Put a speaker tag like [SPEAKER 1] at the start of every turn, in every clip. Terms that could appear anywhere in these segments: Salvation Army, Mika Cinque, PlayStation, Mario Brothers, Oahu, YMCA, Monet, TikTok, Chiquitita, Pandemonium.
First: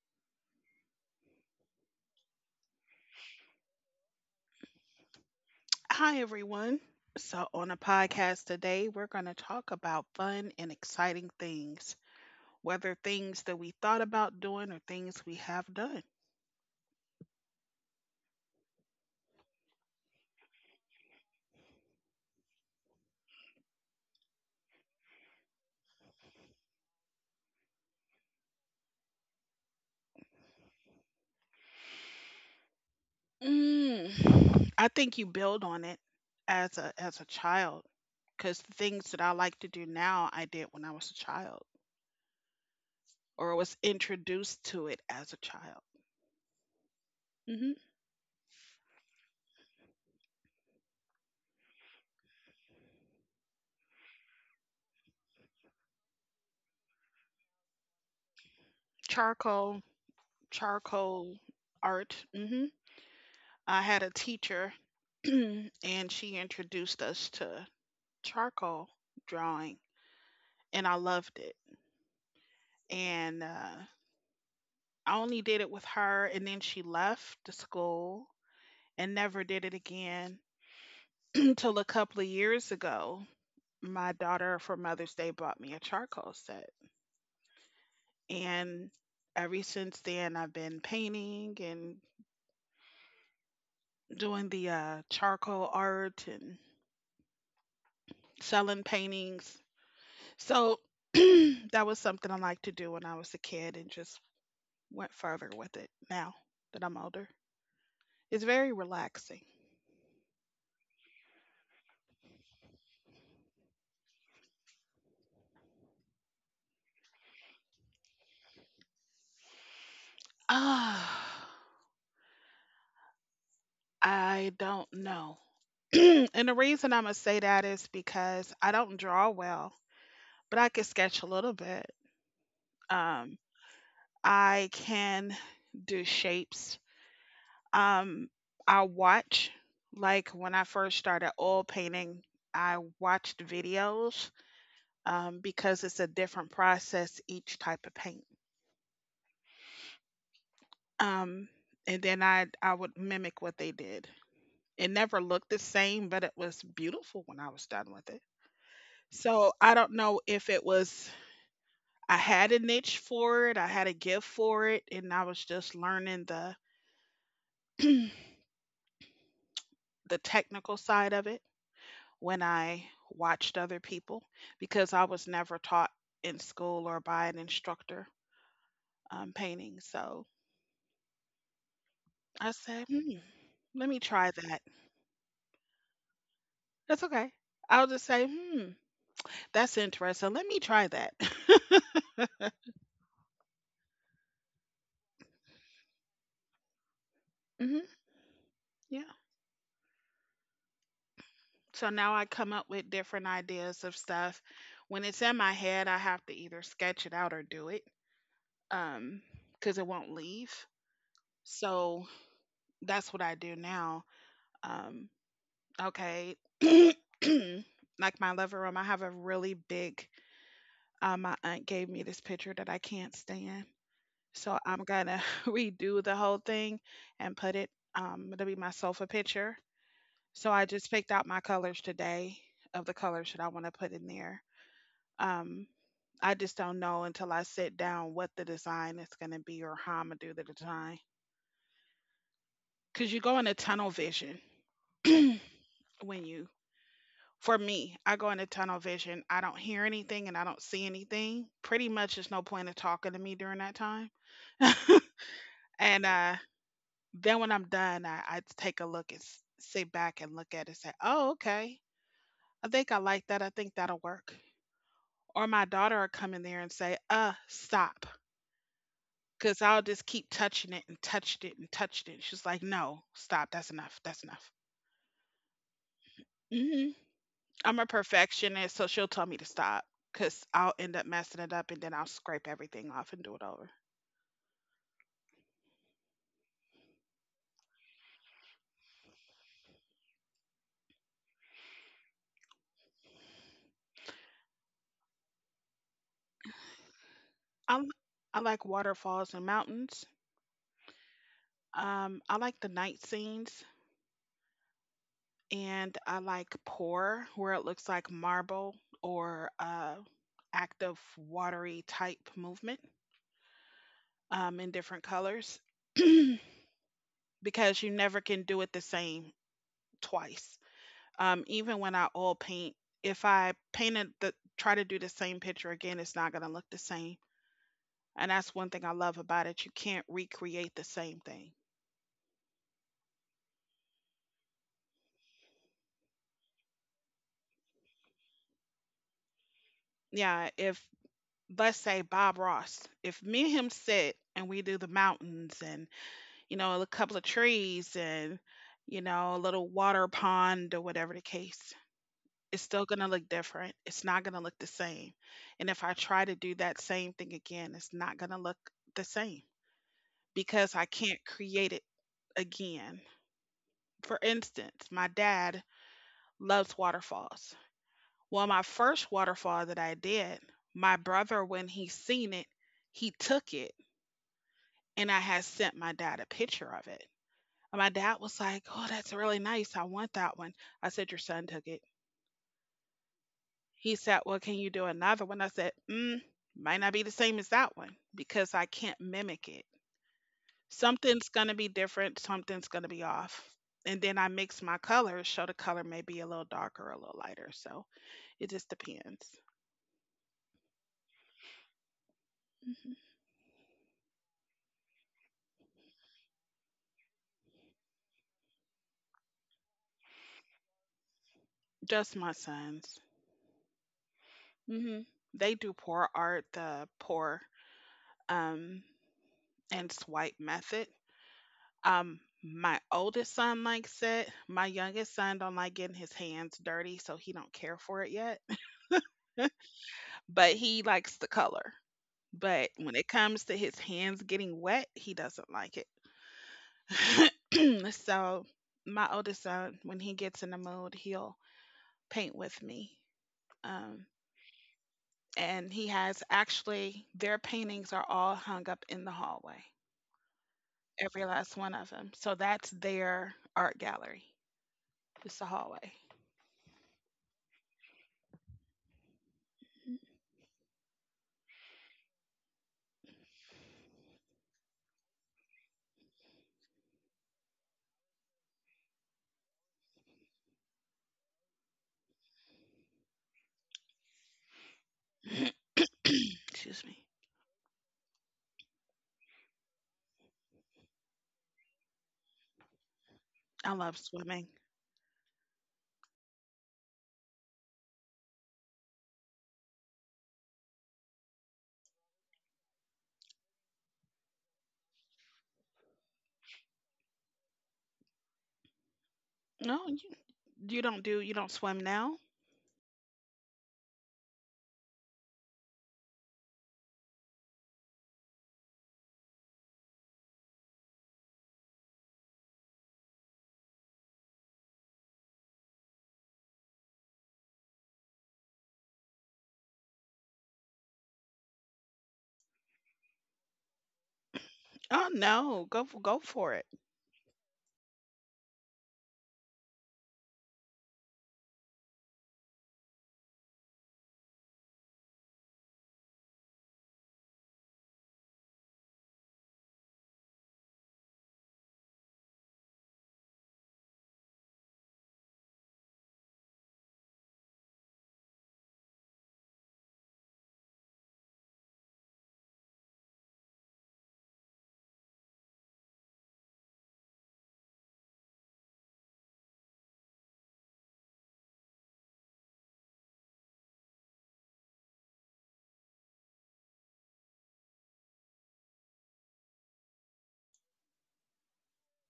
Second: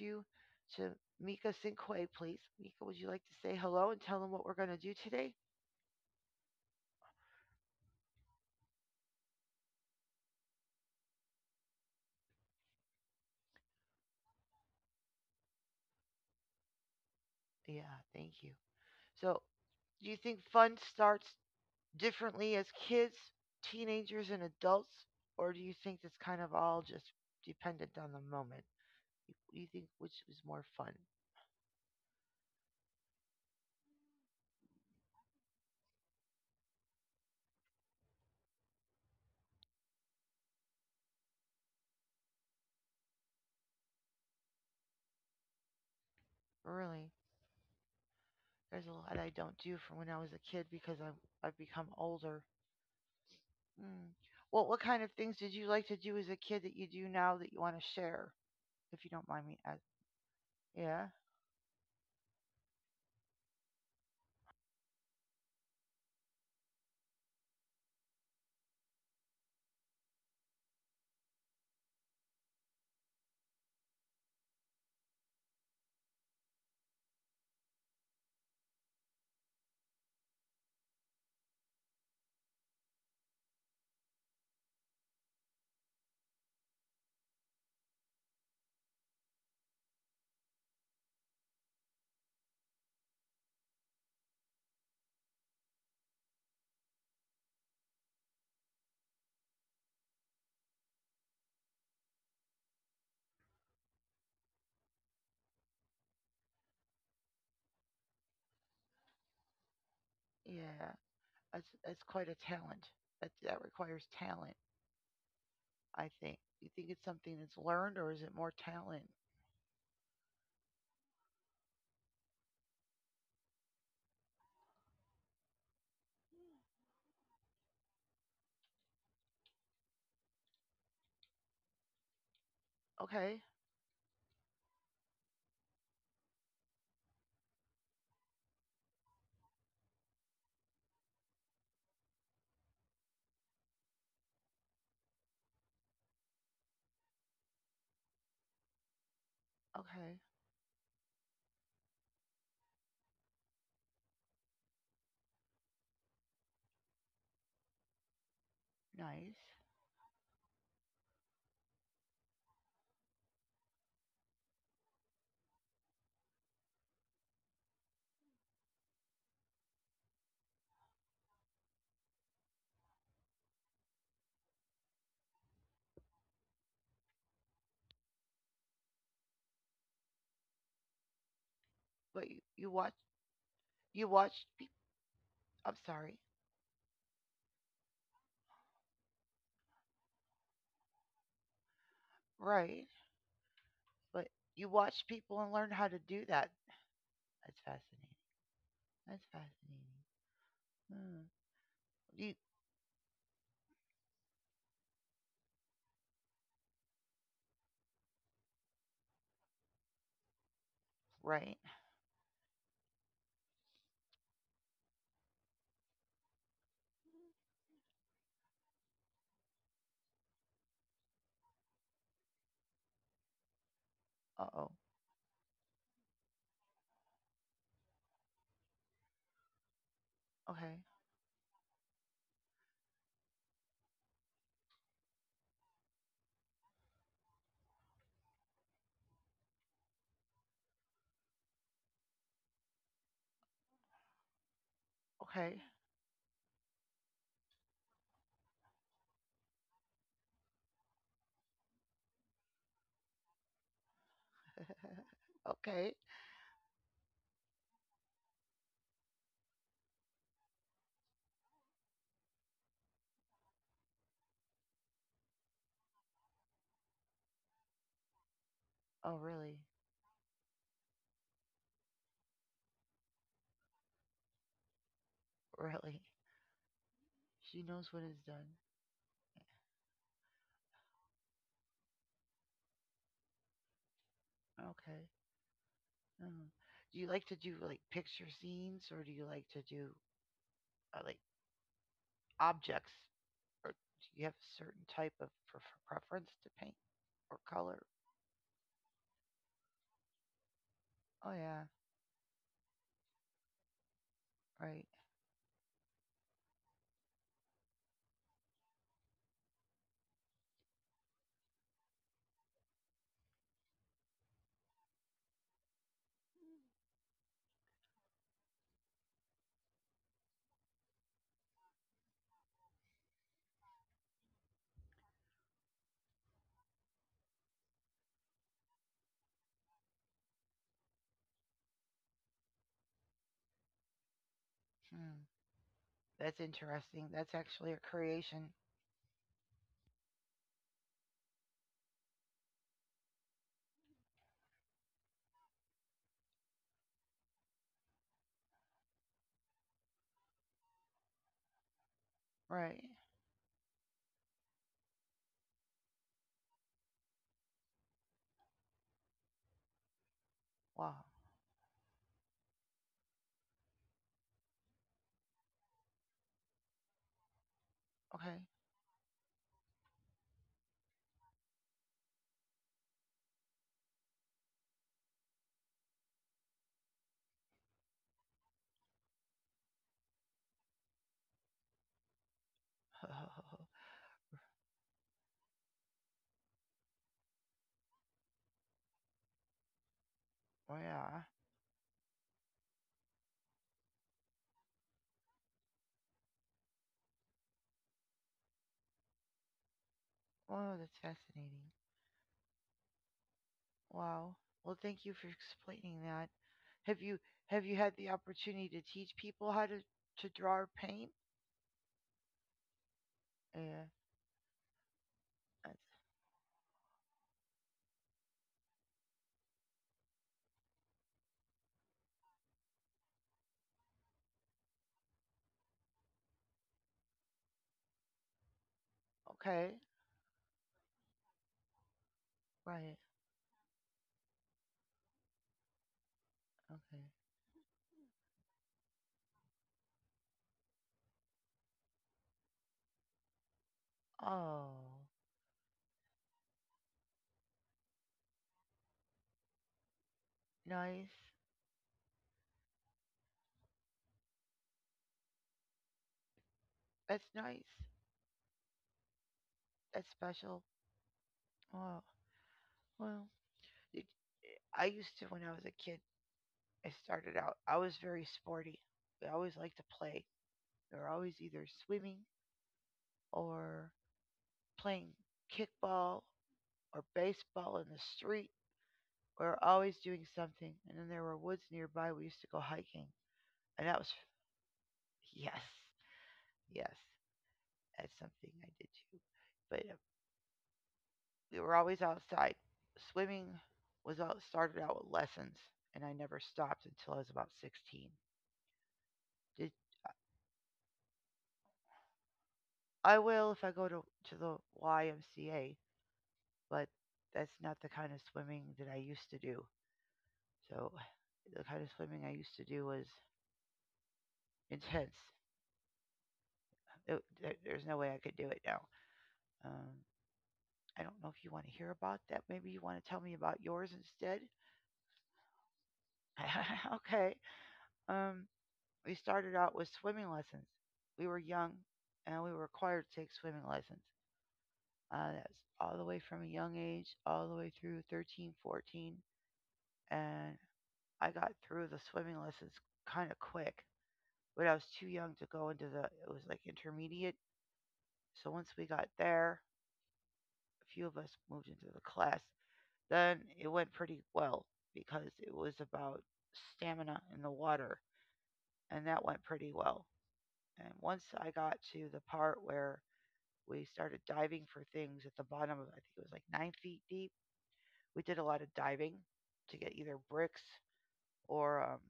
[SPEAKER 1] you to Mika Cinque, please. Mika, would you like to say hello and tell them what we're going to do today?
[SPEAKER 2] Hi, everyone. So, on a podcast today, we're going to talk about fun and exciting things, whether things that we thought about doing or things we have done.
[SPEAKER 1] Yeah, thank you. So, do you think fun starts differently as kids, teenagers, and adults, or do you think it's kind of all just dependent on the moment? Do you think which is more fun?
[SPEAKER 2] I think you build on it as a child, because the things that I like to do now, I did when I was a child, or was introduced to it as a child.
[SPEAKER 1] Really,
[SPEAKER 2] Hmm.
[SPEAKER 1] there's a lot I don't do from when I was a kid because I've become older. Mm. What kind of things did you like to do as a kid that you do now that you want to share, if you don't mind me asking?
[SPEAKER 2] Charcoal,
[SPEAKER 1] Yeah,
[SPEAKER 2] charcoal art. Hmm. I had a teacher, and she introduced us to charcoal drawing, and I loved it. And I only did it with her, and then she left the school and never did it again until a couple of years ago. My daughter for Mother's Day bought me a charcoal set, and ever since then, I've been painting and doing the charcoal art and selling paintings. So that was something I liked to do when I was a kid and just went further with it now that I'm older. It's very relaxing.
[SPEAKER 1] yeah, that's quite a talent. That requires talent, I think. You think it's something that's learned, or is it more talent?
[SPEAKER 2] Ah, I don't know. And the reason I'm gonna say that is because I don't draw well, but I can sketch a little bit. Um,
[SPEAKER 1] Okay,
[SPEAKER 2] I can do shapes. Um, I watch, like when I first started oil painting, I watched videos because it's a different process each type of paint.
[SPEAKER 1] okay,
[SPEAKER 2] Um, and then I would mimic what they did. It never looked the same, but it was beautiful when I was done with it.
[SPEAKER 1] nice.
[SPEAKER 2] So I don't know if it was I had a niche for it, I had a gift for it, and I was just learning the the technical side of it when I watched other people because I was never taught in school or by an instructor painting. So
[SPEAKER 1] But you,
[SPEAKER 2] I
[SPEAKER 1] you
[SPEAKER 2] said,
[SPEAKER 1] watch
[SPEAKER 2] let me
[SPEAKER 1] you
[SPEAKER 2] try
[SPEAKER 1] watch. Pe-
[SPEAKER 2] that.
[SPEAKER 1] I'm sorry,
[SPEAKER 2] That's okay. I'll just say, that's interesting. Let me try that.
[SPEAKER 1] right? But you watch people and learn how to do that. That's
[SPEAKER 2] Hmm.
[SPEAKER 1] fascinating.
[SPEAKER 2] Yeah.
[SPEAKER 1] That's fascinating. Hmm.
[SPEAKER 2] So now
[SPEAKER 1] You
[SPEAKER 2] I come up with different ideas of stuff. When it's in my head, I have to either sketch it out or do it um, because it won't leave.
[SPEAKER 1] Right?
[SPEAKER 2] So that's what I do now. Um, okay. Like my living room, I have a really big, my aunt gave me this picture that I can't stand.
[SPEAKER 1] Uh
[SPEAKER 2] So
[SPEAKER 1] oh.
[SPEAKER 2] I'm going to redo the whole thing and it'll be my sofa picture. So I
[SPEAKER 1] Okay.
[SPEAKER 2] just picked out my colors today of the colors that I want to put in there. Um, I just don't know until I sit down what the design is going to be or how I'm going to do the design. Because you go into tunnel vision
[SPEAKER 1] Okay.
[SPEAKER 2] when you, for me, I go into tunnel vision. I don't hear anything and I don't see anything. Pretty much, there's no point of talking to me during that time.
[SPEAKER 1] Okay.
[SPEAKER 2] And then when I'm done, I take a look and sit back and look at it and say, "Oh, okay. I think I like that. I think that'll work." Or my daughter will come in there and say, "Stop."
[SPEAKER 1] Oh, really?
[SPEAKER 2] Cause I'll just keep touching it and touched it and touched it. She's like, "No, stop. That's enough. That's enough."
[SPEAKER 1] Really?
[SPEAKER 2] Hmm.
[SPEAKER 1] She
[SPEAKER 2] I'm a
[SPEAKER 1] knows what is done.
[SPEAKER 2] perfectionist, so she'll tell me to stop. Cause I'll end up messing it up and then I'll scrape everything off and do it over.
[SPEAKER 1] Okay. Mm. Do you like to do like picture scenes or do you like to do like objects? Or do you have a certain type of preference to paint or color?
[SPEAKER 2] I I like waterfalls and mountains.
[SPEAKER 1] Oh, yeah.
[SPEAKER 2] I like the night scenes,
[SPEAKER 1] Right.
[SPEAKER 2] and I like pour where it looks like marble, or active watery type movement in different colors, because you never can do it the same twice. Even when I oil paint, if I painted the try to do the same picture again, it's not gonna look the same. And that's one thing I love about it. You can't recreate the same thing.
[SPEAKER 1] Hmm. That's interesting. That's actually a creation.
[SPEAKER 2] Yeah, if let's say Bob Ross, if me and him sit and we do the mountains and a couple of trees and a little water pond, or whatever the case, it's
[SPEAKER 1] Right.
[SPEAKER 2] still gonna look different. It's not gonna look the same. And if I try to do that same thing again, it's not gonna look the same, because I
[SPEAKER 1] Wow.
[SPEAKER 2] can't create it again. For instance, my dad loves waterfalls.
[SPEAKER 1] Okay.
[SPEAKER 2] Well, my first waterfall that I did, my brother, when he seen it, he took it, and I had sent my dad a picture of it. And my dad was like, "Oh, that's really nice. I want that one." I said, "Your son took it." He said, "Well, can you do another one?" I said, Might not be the same as that one because I can't mimic it.
[SPEAKER 1] Oh, yeah.
[SPEAKER 2] Something's going to be different, something's going to be off." And then I mix my colors, so the color may be a little darker, a little lighter. So it just depends.
[SPEAKER 1] Wow, that's fascinating.
[SPEAKER 2] Hmm.
[SPEAKER 1] Wow. Well, thank you for explaining that. Have you have you had the opportunity to teach people how to draw or paint?
[SPEAKER 2] Just my sons.
[SPEAKER 1] Yeah.
[SPEAKER 2] Hmm. They do
[SPEAKER 1] That's,
[SPEAKER 2] pour art, the pour um, and swipe method. My oldest son likes it. My youngest son don't like getting his hands dirty, so he don't care for it yet.
[SPEAKER 1] okay.
[SPEAKER 2] But he likes the color. But when
[SPEAKER 1] Right.
[SPEAKER 2] it comes to his hands getting wet, he doesn't like it.
[SPEAKER 1] Okay.
[SPEAKER 2] So my oldest son, when he gets in the mood, he'll paint with me. Um,
[SPEAKER 1] Oh,
[SPEAKER 2] and he has Actually, their paintings are all hung up in the hallway,
[SPEAKER 1] nice.
[SPEAKER 2] every last one of them. So that's their art gallery. It's the hallway.
[SPEAKER 1] That's nice. That's special. Wow. Well, it, I used to when I was a kid. I started out. I was very sporty. I always liked to play. We were always either swimming or playing kickball
[SPEAKER 2] Excuse me.
[SPEAKER 1] or baseball in the street. We were always doing something, and then there were woods nearby. We used to go hiking,
[SPEAKER 2] I
[SPEAKER 1] and
[SPEAKER 2] love
[SPEAKER 1] that was
[SPEAKER 2] swimming.
[SPEAKER 1] yes, yes, that's something I did too. But we were always outside. Swimming was all started out with lessons, and I never stopped until I was about 16. Did
[SPEAKER 2] No, you don't do you don't swim now?
[SPEAKER 1] I will if I go to the YMCA, but that's not the kind of swimming that I used to do. So the kind of swimming I used to do was intense. There's no way I could do it now. Um, I don't know if you want to hear about that. Maybe you want to tell me about yours instead.
[SPEAKER 2] Oh no, go for it.
[SPEAKER 1] Okay. Um, we started out with swimming lessons. We were young and we were required to take swimming lessons. That's all the way from a young age, all the way through 13, 14, and I got through the swimming lessons kind of quick, but I was too young to go into it was like intermediate. So once we got there, a few of us moved into the class. Then it went pretty well because it was about stamina in the water, and that went pretty well. And once I got to the part where we started diving for things at the bottom of, I think it was like 9 feet deep, we did a lot of diving to get either bricks or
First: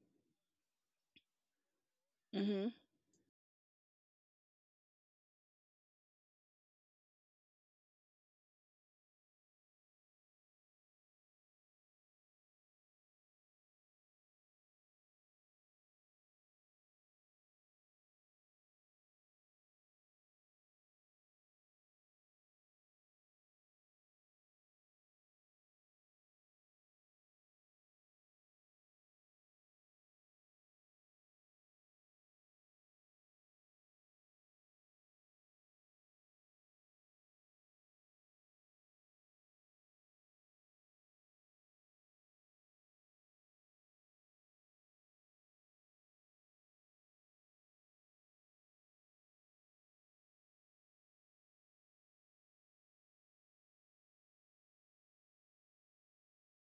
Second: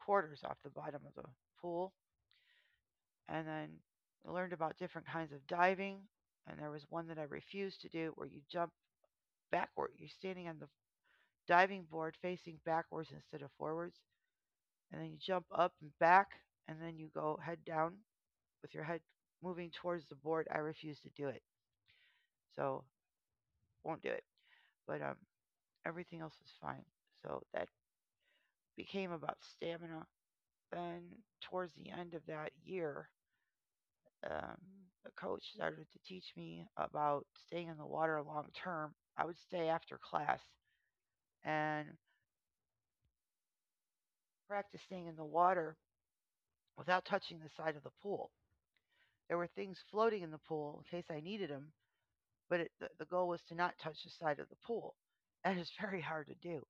[SPEAKER 1] quarters off the bottom of the pool.
[SPEAKER 2] Mhm.
[SPEAKER 1] And then I learned about different kinds of diving. And there was one that I refused to do where you jump backward. You're standing on the diving board facing backwards instead of forwards, and then you jump up and back, and then you go head down with your head moving towards the board. I refuse to do it, so won't do it. But everything else was fine. So that became about stamina. Then towards the end of that year, um, the coach started to teach me about staying in the water long term. I would stay after class and practice staying in the water without touching the side of the pool. There were things floating in the pool in case I needed them, but the goal was to not touch the side of the pool. That is very hard to do.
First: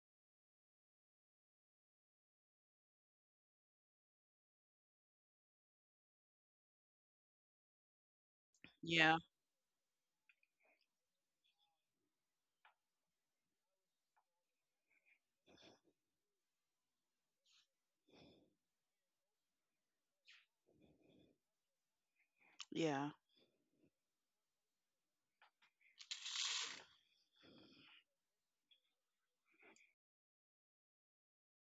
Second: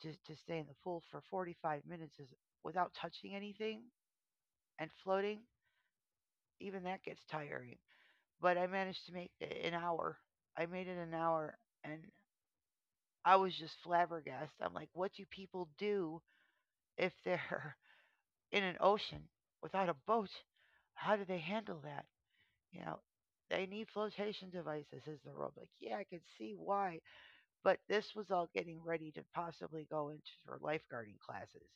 [SPEAKER 1] To stay in the pool for 45 minutes is, without touching anything and floating, even that gets tiring. But I managed to
[SPEAKER 2] Yeah,
[SPEAKER 1] make it an hour. I made it an hour and I was just flabbergasted. I'm like, what do people do if they're in an ocean without a boat? How do they handle that? You know,
[SPEAKER 2] yeah.
[SPEAKER 1] they need flotation devices, is the rule. Like, yeah, I can see why. But this was all getting ready to possibly go into her lifeguarding classes.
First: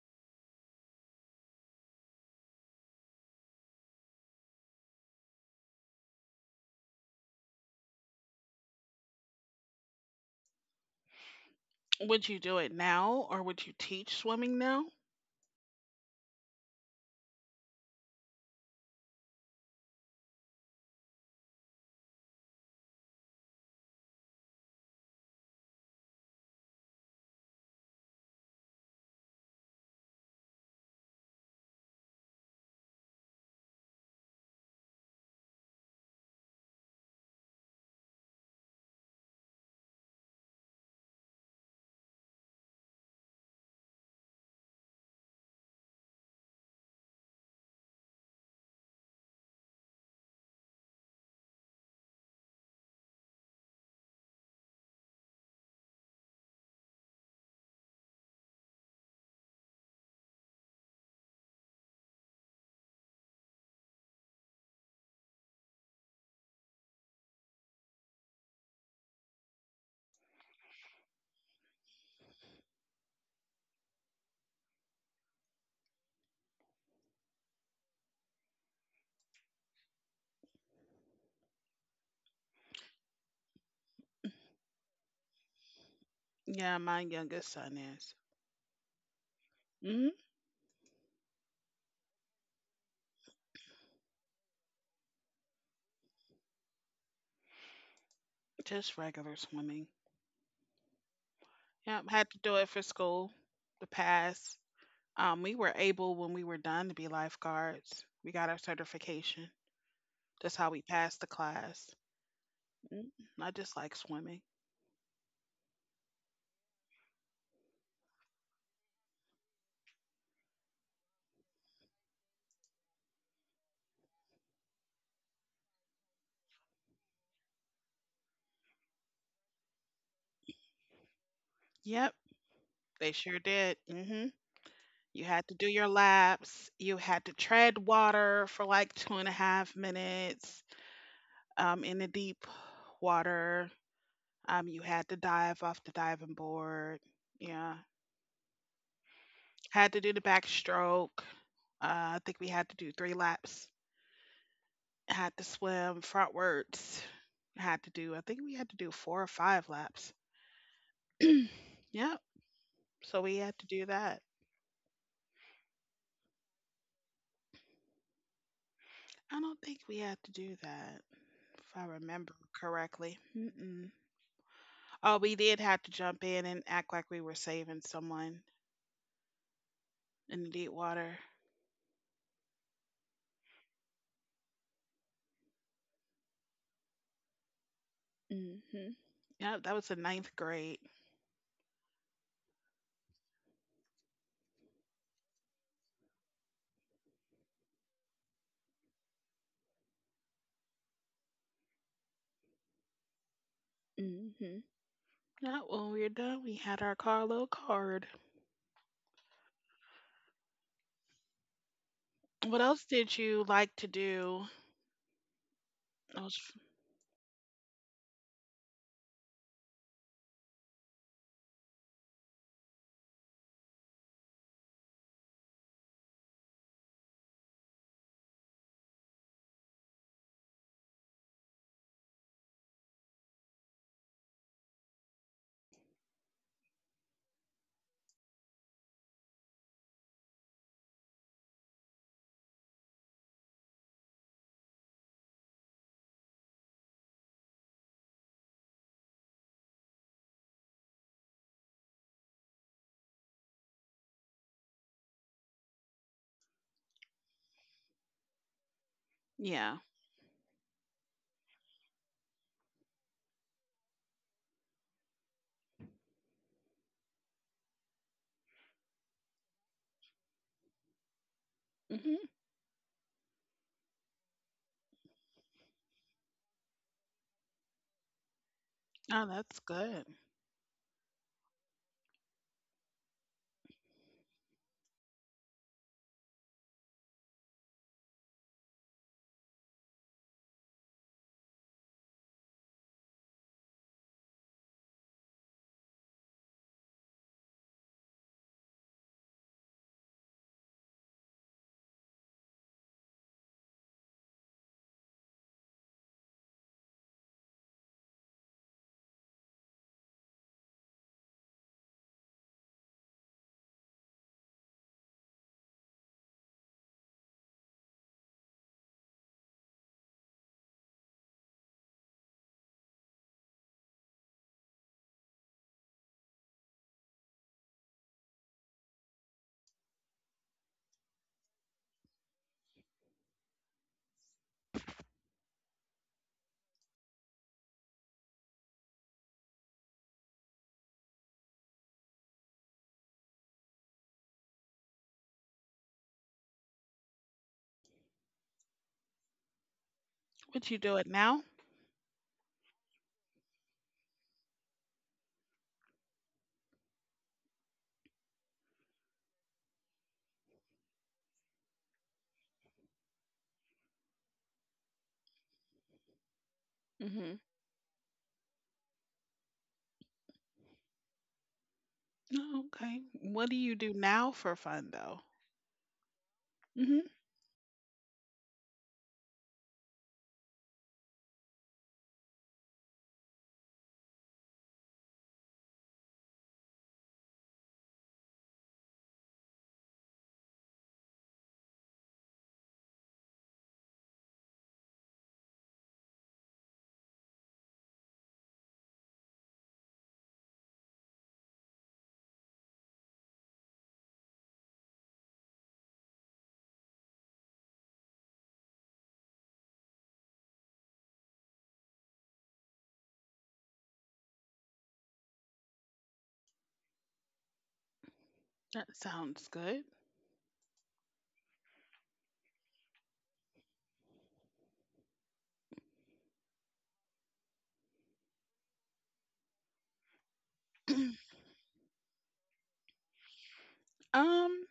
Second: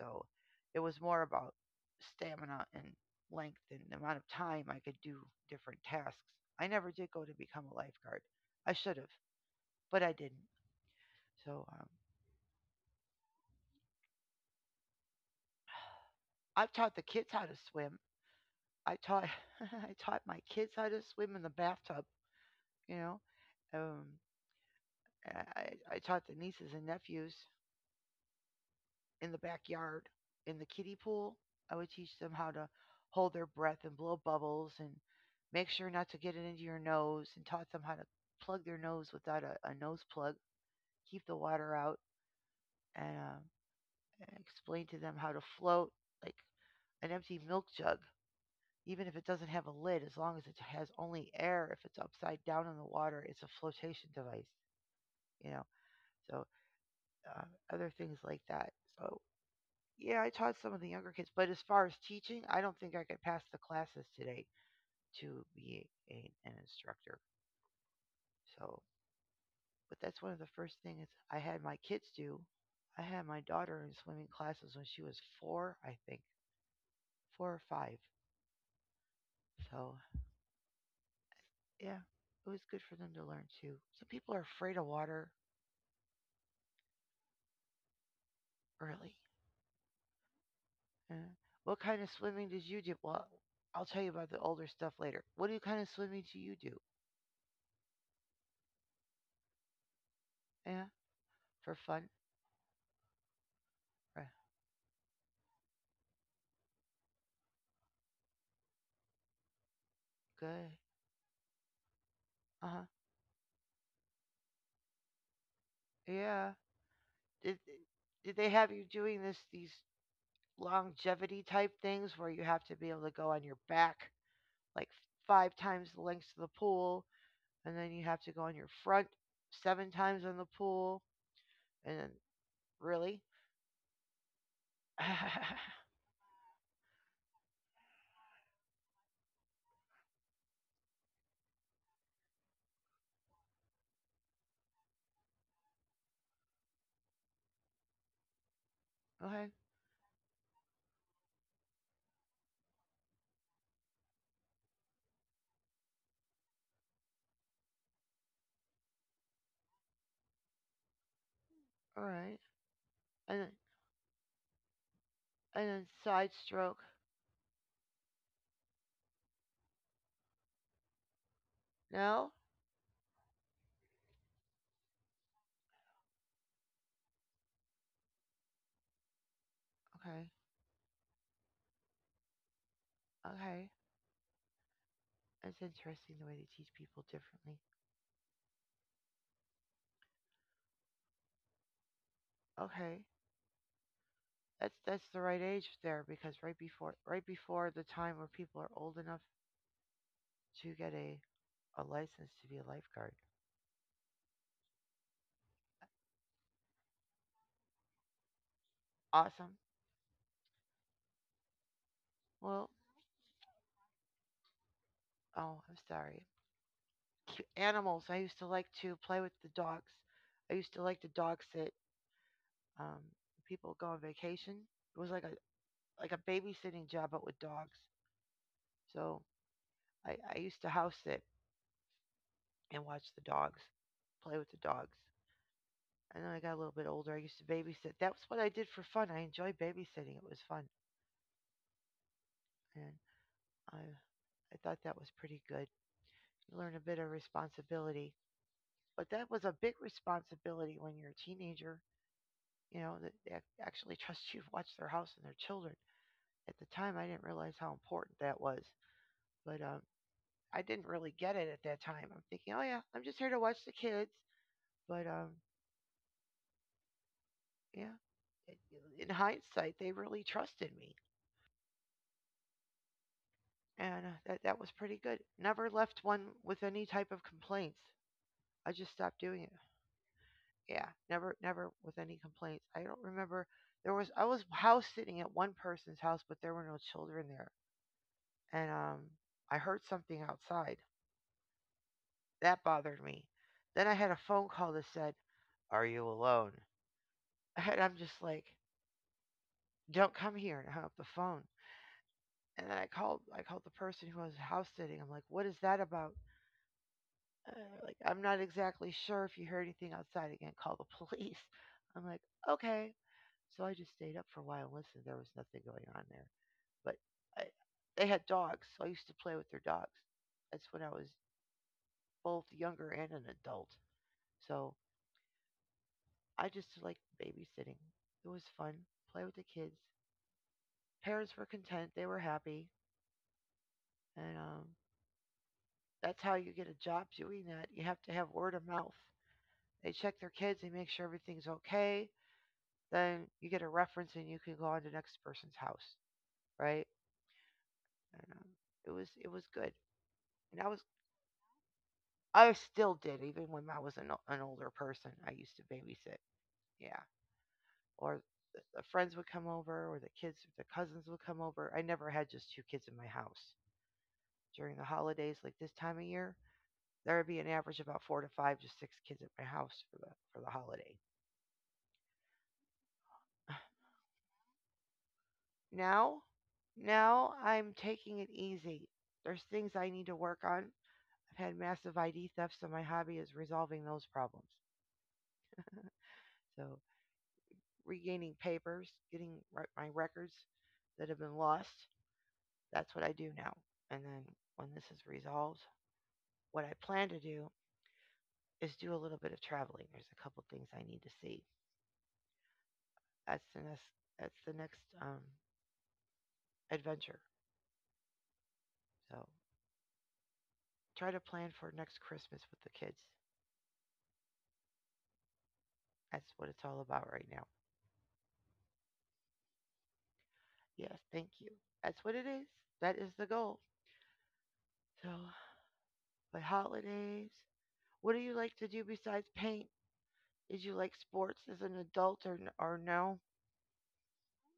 [SPEAKER 1] So it was more about stamina and length and the amount of time I could do different tasks. I never did go to become a lifeguard. I should have, but I didn't. So
[SPEAKER 2] Would you do it now, or would you teach swimming now?
[SPEAKER 1] I've taught the kids how to swim. I taught I taught my kids how to swim in the bathtub. You know, um, I taught the nieces and nephews in the backyard in the kiddie pool. I would teach them how to hold their breath and blow bubbles and make sure not to get it into your nose and taught them how to plug their nose without a nose plug, keep the water out, and, um, and explain to them how to float like an empty milk jug, even if it doesn't have a lid, as long as it has only air. If it's upside down in the water, it's a flotation device, you know. So other things like that. So yeah, I taught some of the younger kids, but as far as teaching, I don't think I could pass the classes today to be an instructor. So, but that's one of the first things I had my kids do. I had my daughter in swimming classes when she was four, I think, four or five. So, yeah, it was good for them to learn too. Some people are afraid of water
[SPEAKER 2] Yeah, my youngest son is.
[SPEAKER 1] early.
[SPEAKER 2] Hmm.
[SPEAKER 1] Uh, what kind of swimming did you do? Well, I'll tell you about the older stuff later. What do you kind of swimming do you do?
[SPEAKER 2] Just regular swimming.
[SPEAKER 1] Yeah, for fun.
[SPEAKER 2] Yep, had to do it for school to
[SPEAKER 1] Right.
[SPEAKER 2] pass. We were able when we were done to be lifeguards. We got our certification. That's how
[SPEAKER 1] Good.
[SPEAKER 2] we passed the class.
[SPEAKER 1] Uh-huh.
[SPEAKER 2] Mm, I just like swimming.
[SPEAKER 1] Yeah. Did eh, did they have you doing this these longevity type things where you have to be able to go on your back like five times the length of the pool and then you have to go on your front seven times on the pool and
[SPEAKER 2] Yep,
[SPEAKER 1] then
[SPEAKER 2] they
[SPEAKER 1] really?
[SPEAKER 2] sure did. Hmm. You had to do your laps. You had to tread water for like 2.5 minutes in the deep water. You had to dive off the diving board. Yeah,
[SPEAKER 1] Okay.
[SPEAKER 2] had to do the backstroke. I think we had to do three laps. Had to swim frontwards. I think we had to do four or five laps.
[SPEAKER 1] All
[SPEAKER 2] Yep.
[SPEAKER 1] right.
[SPEAKER 2] So we
[SPEAKER 1] And then,
[SPEAKER 2] had to do that.
[SPEAKER 1] and then side stroke.
[SPEAKER 2] I don't think we had to do that, if I remember
[SPEAKER 1] No?
[SPEAKER 2] correctly. Mm-mm. Oh, we did have to jump in and act like we were saving someone
[SPEAKER 1] Okay.
[SPEAKER 2] in the deep water.
[SPEAKER 1] Okay. That's interesting the way they teach people differently.
[SPEAKER 2] Mm-hmm. Yep, that was the ninth grade.
[SPEAKER 1] Okay. That's the right age there because right before the time where people are old enough to get a license to be a lifeguard.
[SPEAKER 2] Mm-hmm. Yep, when we were done, we had our Carlo card.
[SPEAKER 1] Awesome.
[SPEAKER 2] What
[SPEAKER 1] Well,
[SPEAKER 2] else did you like to do?
[SPEAKER 1] oh, I'm
[SPEAKER 2] I
[SPEAKER 1] sorry.
[SPEAKER 2] was
[SPEAKER 1] Animals. I used to like to play with the dogs. I used to like to dog sit. Um, People go on vacation. It was like a babysitting job, but with dogs. So I used to house sit and watch the dogs, play with the dogs. And then I got a little bit older. I used to babysit. That was what I did for fun. I enjoyed babysitting. It was fun. And I thought that was pretty good. You learn a bit of responsibility, but that was a big responsibility when you're a teenager. You know, that they actually trust you to watch their house and their children. At the time, I didn't realize how important that was, but
[SPEAKER 2] Yeah.
[SPEAKER 1] I didn't really get it at that time. I'm thinking, oh yeah, I'm just here to watch the kids. But yeah, it, in hindsight, they really trusted me,
[SPEAKER 2] Mhm.
[SPEAKER 1] and that was pretty good. Never left one with any type of complaints. I just
[SPEAKER 2] Oh,
[SPEAKER 1] stopped doing
[SPEAKER 2] that's
[SPEAKER 1] it.
[SPEAKER 2] good.
[SPEAKER 1] Yeah, never with any complaints. I don't remember there was I was house sitting at one person's house, but there were no children there, and I heard something outside that bothered me. Then I had a phone call that said, "Are you alone?" And I'm just like, "Don't come here," and I hung up the phone. And then I called the person who was house sitting. I'm like, "What is that about?" Uh, like, I'm not exactly sure if you heard anything outside. Again, call the police. I'm like, "Okay." So I just stayed up for a while and listened. There was nothing going on there. But I, they had dogs, so I used to play with their dogs. That's when I was both younger and an adult. So I just like babysitting. It was fun. Play with the kids. Parents were content. They were happy. And that's how you get a job doing that. You have to have word of mouth. They check their kids. They make sure everything's okay. Then you get a reference and you can go on to the next person's house, right? And, um, it was good. And
[SPEAKER 2] Would
[SPEAKER 1] I
[SPEAKER 2] you
[SPEAKER 1] was
[SPEAKER 2] do it now?
[SPEAKER 1] I still did, even when I was an older person. I used to babysit. Yeah. Or the friends would come over, or the kids, the cousins would come over. I never had just two kids in my house. During the holidays, like this time of year, there would
[SPEAKER 2] Mhm.
[SPEAKER 1] be an average about four to five to six kids at my house for the holiday.
[SPEAKER 2] Oh, okay. What do you do now for fun, though?
[SPEAKER 1] Now,
[SPEAKER 2] Mhm.
[SPEAKER 1] now I'm taking it easy. There's things I need to work on. I've had massive ID thefts, so my hobby is resolving those problems. So regaining papers, getting my records that have been lost. That's what I do now. And then when this is resolved, what I plan to do is do a little bit of traveling. There's a couple things I need to see. That's the next. That's the next adventure. So try to plan for next Christmas with the kids. That's what it's all about right now.
[SPEAKER 2] That sounds good.
[SPEAKER 1] Yes, thank you. That's what it is. That is the goal. So, but holidays. What do you like to do besides paint? Did you like sports as an adult, or no?
[SPEAKER 2] Um,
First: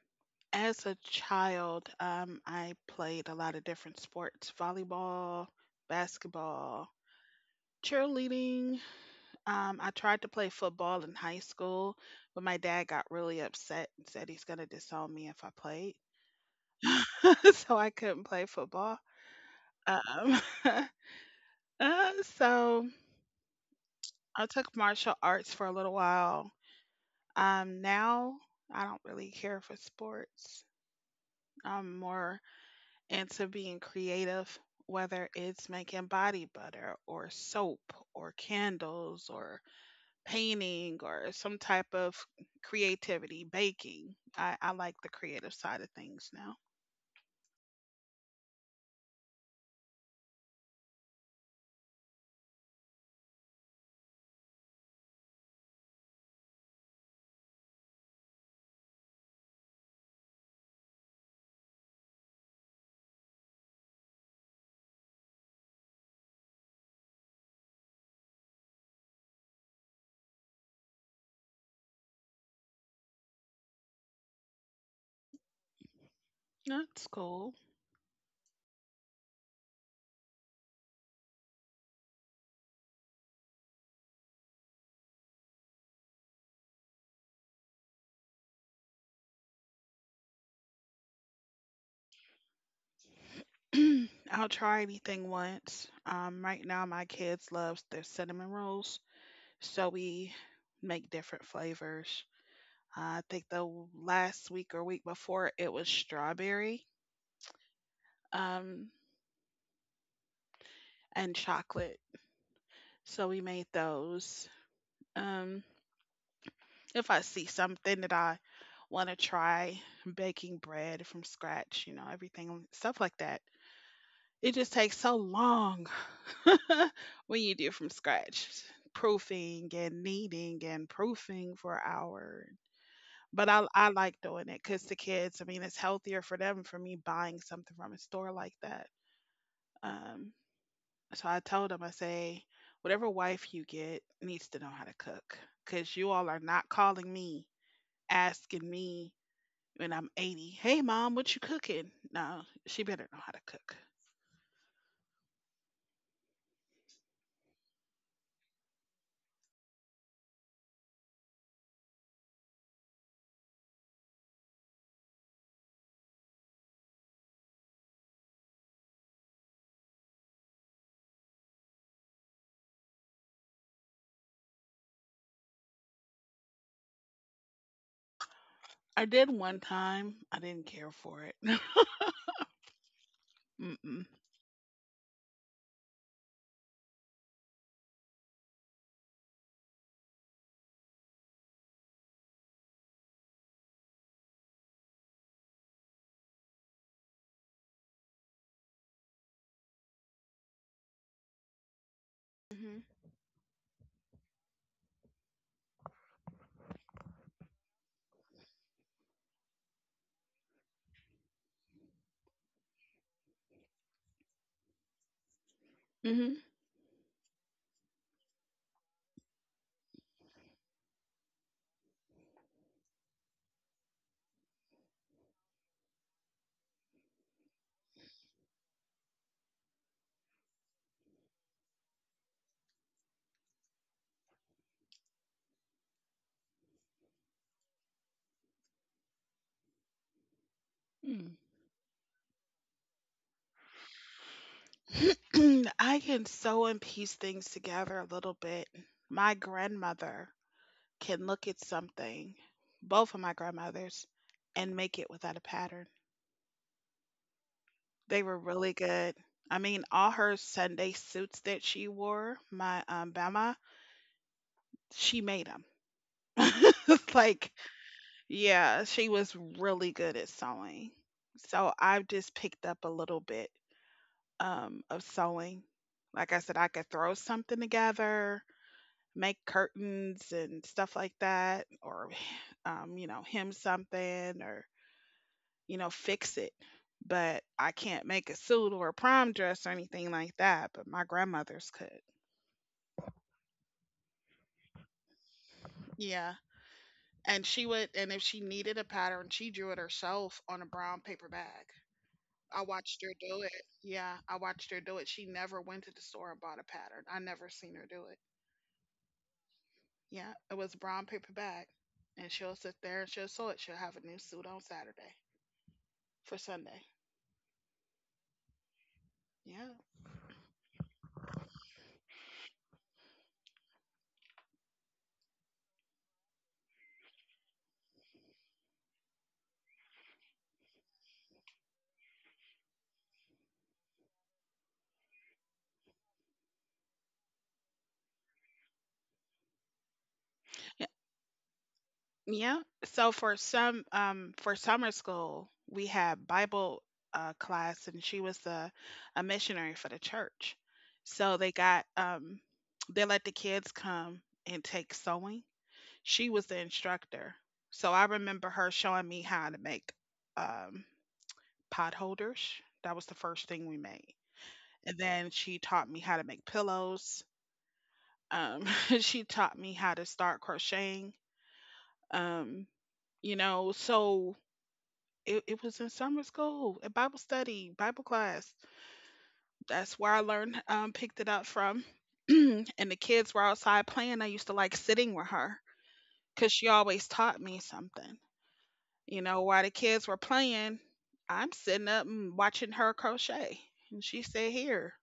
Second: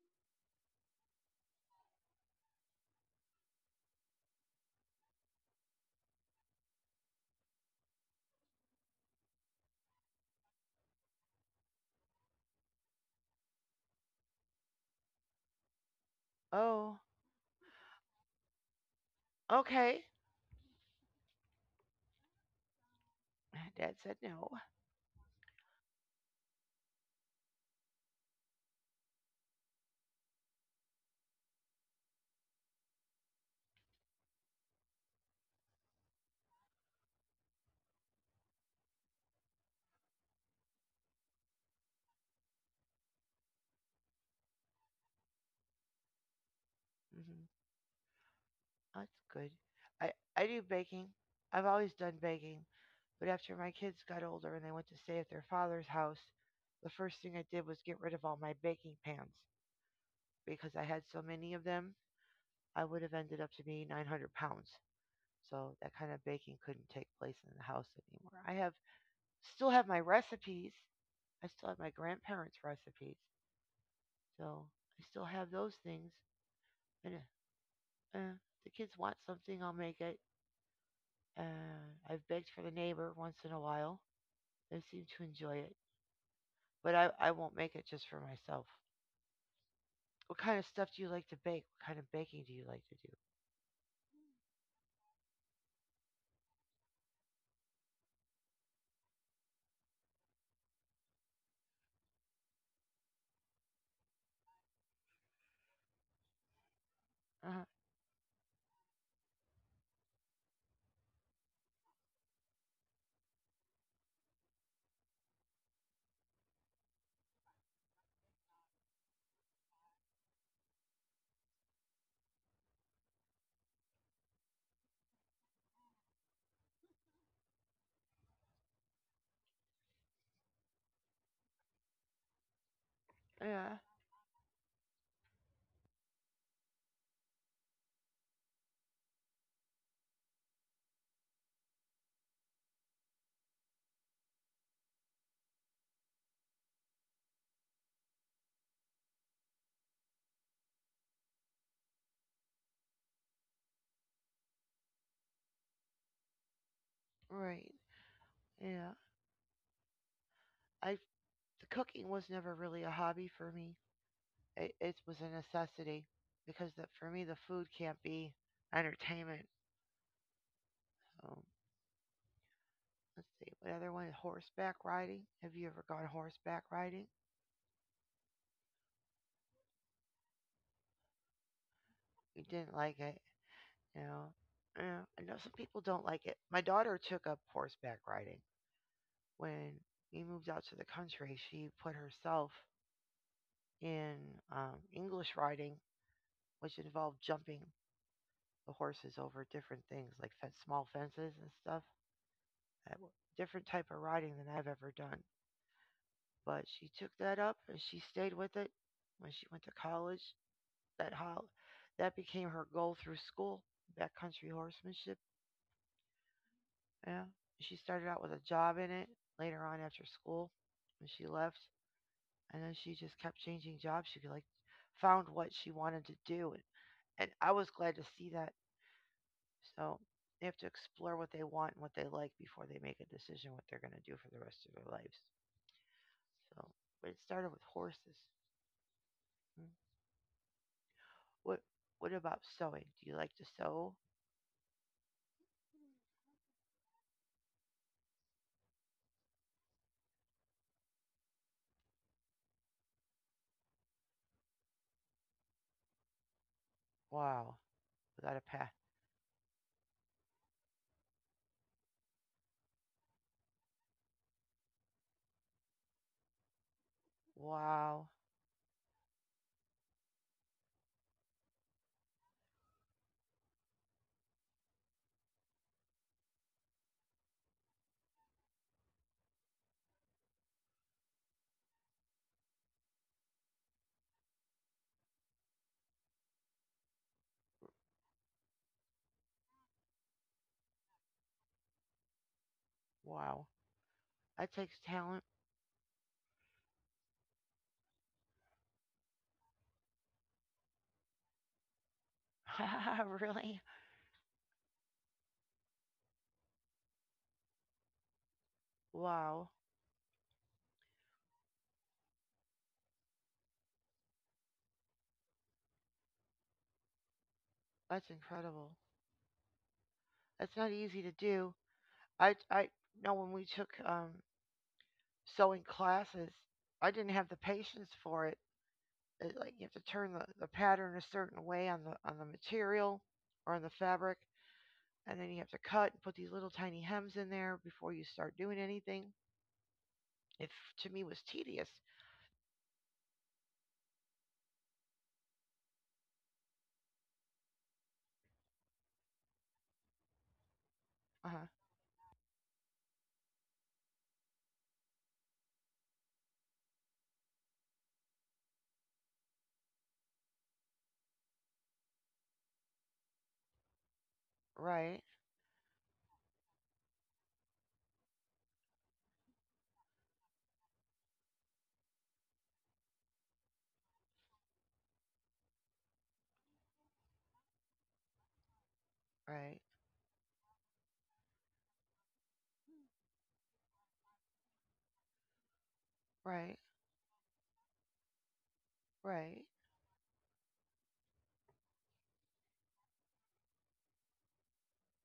[SPEAKER 2] as a child, I played a lot of different sports, volleyball, basketball, cheerleading. I tried to play football in high school, but my dad got really upset and said he's gonna disown me if I played.
[SPEAKER 1] Oh,
[SPEAKER 2] So I couldn't play football.
[SPEAKER 1] okay.
[SPEAKER 2] Um, uh, so
[SPEAKER 1] Dad said
[SPEAKER 2] I
[SPEAKER 1] no.
[SPEAKER 2] took martial arts for a little while. Now I don't really care for sports. I'm more into being creative, whether it's making body butter or soap or candles or painting or some type of creativity, baking. I like the creative side of things now.
[SPEAKER 1] Hmm. That's good. I do baking. I've always done baking. But after my kids got older and they went to stay at their father's house, the first thing I did was get rid of all my baking pans because I had so many of them, I would have ended up to be 900 pounds. So that kind of baking couldn't take place in the house anymore. I have Still have my recipes. I still have my grandparents' recipes. So I still have those things.
[SPEAKER 2] That's
[SPEAKER 1] And
[SPEAKER 2] cool.
[SPEAKER 1] uh, the kids want something, I'll make it. I've begged for the neighbor once in a while. They seem to enjoy it. But I won't make it just for myself. What kind of stuff do you like to bake? What kind of baking do you like to do?
[SPEAKER 2] I'll try anything once. Right now, my kids love their cinnamon rolls. So we make different flavors. I think the last week or week before it was strawberry
[SPEAKER 1] Uh,
[SPEAKER 2] um, and chocolate. So we made those. Um, if I see something that I want to try, baking bread from scratch, everything, stuff like that. It just takes so long when you do from scratch, proofing and kneading and proofing for hours. But I
[SPEAKER 1] yeah,
[SPEAKER 2] I like doing it cause the kids, I mean, it's healthier for them for me buying something from a store like that. Um, so I told them, I say, whatever wife you get needs to know how to cook, cause you all are not calling me asking me when I'm 80, "Hey mom, what you cooking?" No, she better know how to cook.
[SPEAKER 1] right. Yeah. I The cooking was never really a hobby for me. It was a necessity because that for me the food can't be entertainment. So let's see, what other one? Horseback riding. Have you ever gone horseback riding?
[SPEAKER 2] I did one time. I didn't care for it.
[SPEAKER 1] You didn't like it, you
[SPEAKER 2] Mm-mm.
[SPEAKER 1] know? Yeah, I know some people don't like it. My daughter took up horseback riding when we moved out to the country. She put herself in English riding, which involved jumping the horses over different things like fen small fences and stuff. That w- Different type of riding than I've ever done. But she took that up and she stayed with it when she went to college. that hol- that became her goal through school, backcountry horsemanship.
[SPEAKER 2] Mm-hmm.
[SPEAKER 1] Yeah. She started out with a job in it later on after school and she left and then she just kept changing jobs. She like found what she wanted to do, and I was glad to see that. So they have to explore what they want and what they like before they make a decision what they're gonna do for the rest of their lives. So but it started with horses. Mm. What what about sewing? Do you like to sew?
[SPEAKER 2] Mm. I can sew and piece things together a little bit. My grandmother can look at something, both of my grandmothers, and make it without a pattern.
[SPEAKER 1] Wow.
[SPEAKER 2] They
[SPEAKER 1] Without
[SPEAKER 2] were
[SPEAKER 1] a path.
[SPEAKER 2] really good. I mean, all her Sunday suits that she wore, my Bama, she made 'em. Like,
[SPEAKER 1] Wow.
[SPEAKER 2] yeah, she was really good at sewing. So I've just picked up a little bit of sewing. Like I said, I could throw something together, make curtains and stuff like that, or, hem something or, fix it. But I can't make a suit or a prom dress or anything like that. But my grandmother's could.
[SPEAKER 1] Wow. That takes talent.
[SPEAKER 2] Yeah. And she would, and if she needed a pattern, she drew it herself on a brown paper bag. I watched her do
[SPEAKER 1] Really?
[SPEAKER 2] it. Yeah, I watched her do it. She never went to the store and bought a pattern. I never seen her do it.
[SPEAKER 1] Wow.
[SPEAKER 2] Yeah, it was brown paper bag. And she'll sit there and she'll sew it. She'll have a new suit on Saturday for Sunday.
[SPEAKER 1] That's incredible.
[SPEAKER 2] Yeah.
[SPEAKER 1] That's not easy to do. I know when we took sewing classes, I didn't have the patience for it. It- like you have to turn the pattern a certain way on the material or on the fabric, and then you have to cut and put these little tiny hems in there before you start doing anything. It to
[SPEAKER 2] Yeah.
[SPEAKER 1] me was tedious.
[SPEAKER 2] Yeah. So for summer school, we had Bible class and she was a missionary for the church.
[SPEAKER 1] Uh
[SPEAKER 2] So
[SPEAKER 1] huh.
[SPEAKER 2] they let the kids come and take sewing. She was the instructor. So I remember her showing me how to make um, pot holders. That was the first thing we made.
[SPEAKER 1] Right.
[SPEAKER 2] And then she taught me how to make pillows. Um, she taught me how to start crocheting. Um, so it was in summer school, at Bible study, Bible class.
[SPEAKER 1] Right.
[SPEAKER 2] That's where I learned, picked it up from. And the kids were outside playing. I used to like sitting with her because
[SPEAKER 1] Right.
[SPEAKER 2] she always taught me something.
[SPEAKER 1] Right.
[SPEAKER 2] While the kids were playing, I'm sitting up and watching her crochet. And she said, "Here."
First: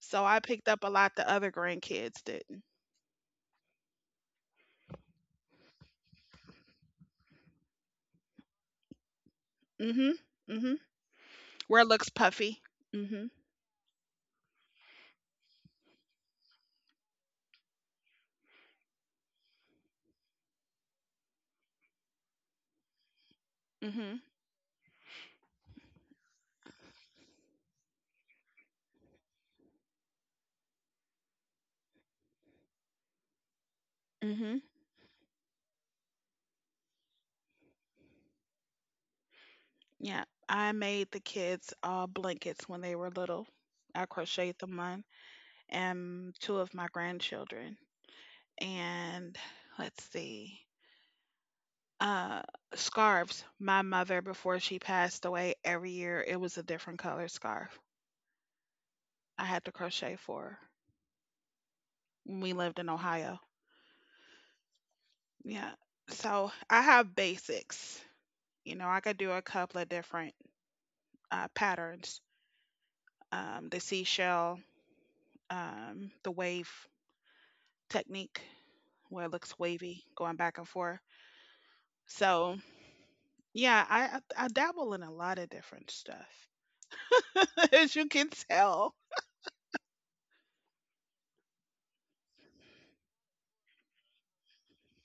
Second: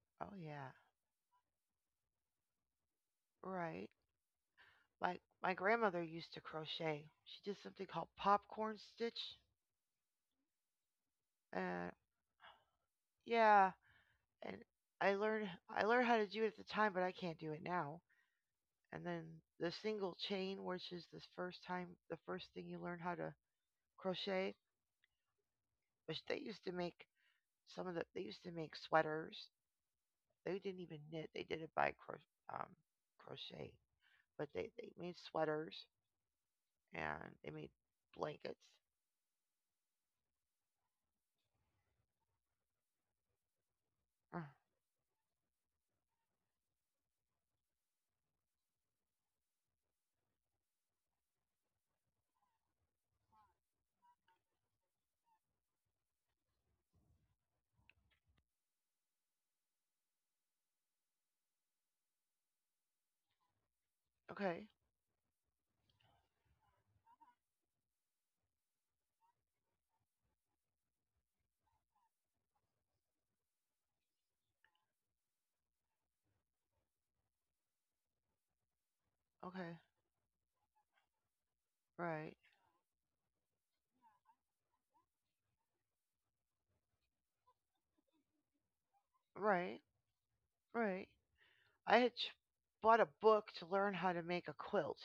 [SPEAKER 2] So
[SPEAKER 1] Oh
[SPEAKER 2] I picked
[SPEAKER 1] yeah.
[SPEAKER 2] up a lot the other grandkids didn't.
[SPEAKER 1] Right. My my grandmother used to crochet. She did something called popcorn stitch.
[SPEAKER 2] Mm hmm. Mm hmm. Where it
[SPEAKER 1] Uh,
[SPEAKER 2] looks puffy. Mm hmm.
[SPEAKER 1] yeah, and I learned I learned how to do it at the time, but I can't do it now. And then the single chain, which is the first thing you learn how to
[SPEAKER 2] Mm hmm.
[SPEAKER 1] crochet, which they used to make some of the they used to make sweaters. They didn't even knit; they did it by um, crochet.
[SPEAKER 2] Mm
[SPEAKER 1] But
[SPEAKER 2] hmm.
[SPEAKER 1] they made sweaters and they made blankets.
[SPEAKER 2] Yeah. I made the kids blankets when they were little. I
[SPEAKER 1] Uh,
[SPEAKER 2] crocheted them one and two of my grandchildren. And let's see. Uh, Scarves. My mother, before she passed away, every year it was a different color scarf. I had to crochet for when we lived in Ohio.
[SPEAKER 1] okay,
[SPEAKER 2] Yeah. So I have basics. You know, I could do a couple of different patterns. The seashell, the wave technique, where it looks
[SPEAKER 1] okay,
[SPEAKER 2] wavy going back and forth.
[SPEAKER 1] right,
[SPEAKER 2] So yeah, I dabble in a lot of different stuff, as you can tell.
[SPEAKER 1] right. Right. I had ch- Bought a book to learn how to make a quilt.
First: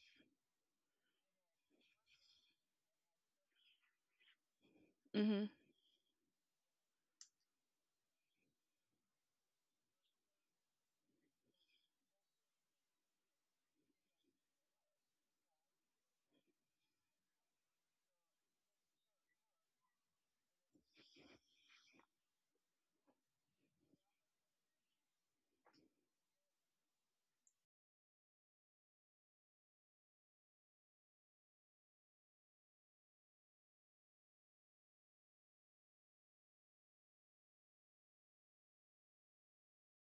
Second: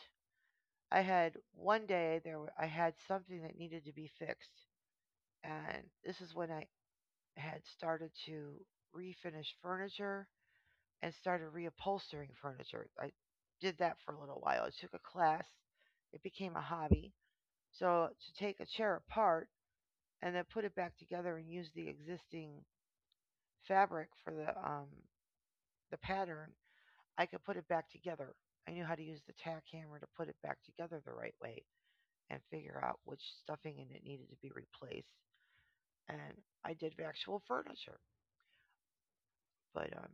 [SPEAKER 1] I had one day there were, I had something that needed to be fixed,
[SPEAKER 2] Mhm.
[SPEAKER 1] and this is when I had started to refinish furniture and started reupholstering furniture. I did that for a little while. I took a class. It became a hobby. So to take a chair apart and then put it back together and use the existing fabric for the pattern, I could put it back together. I knew how to use the tack hammer to put it back together the right way and figure out which stuffing in it needed to be replaced. And I did actual furniture. But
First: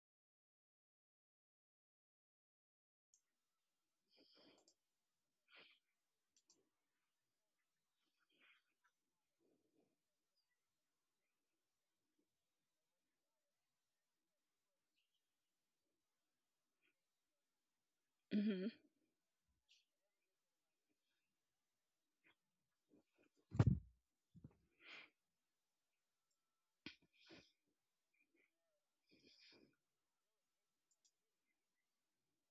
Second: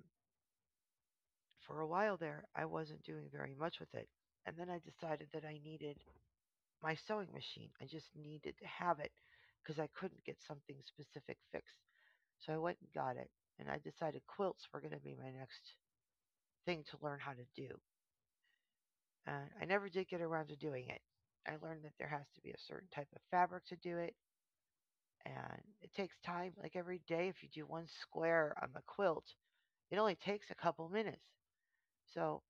[SPEAKER 1] for a while there, I wasn't doing very much with it. And then I decided that I needed my sewing machine. I just needed to have it because I couldn't get something specific fixed. So I went and got it. And I decided quilts were going to be my next thing to learn how to do.
[SPEAKER 2] Mhm.
[SPEAKER 1] I never did get around to doing it. I learned that there has to be a certain type of fabric to do it, and it takes time. Like every day, if you do one square on the quilt, it only takes a couple minutes. So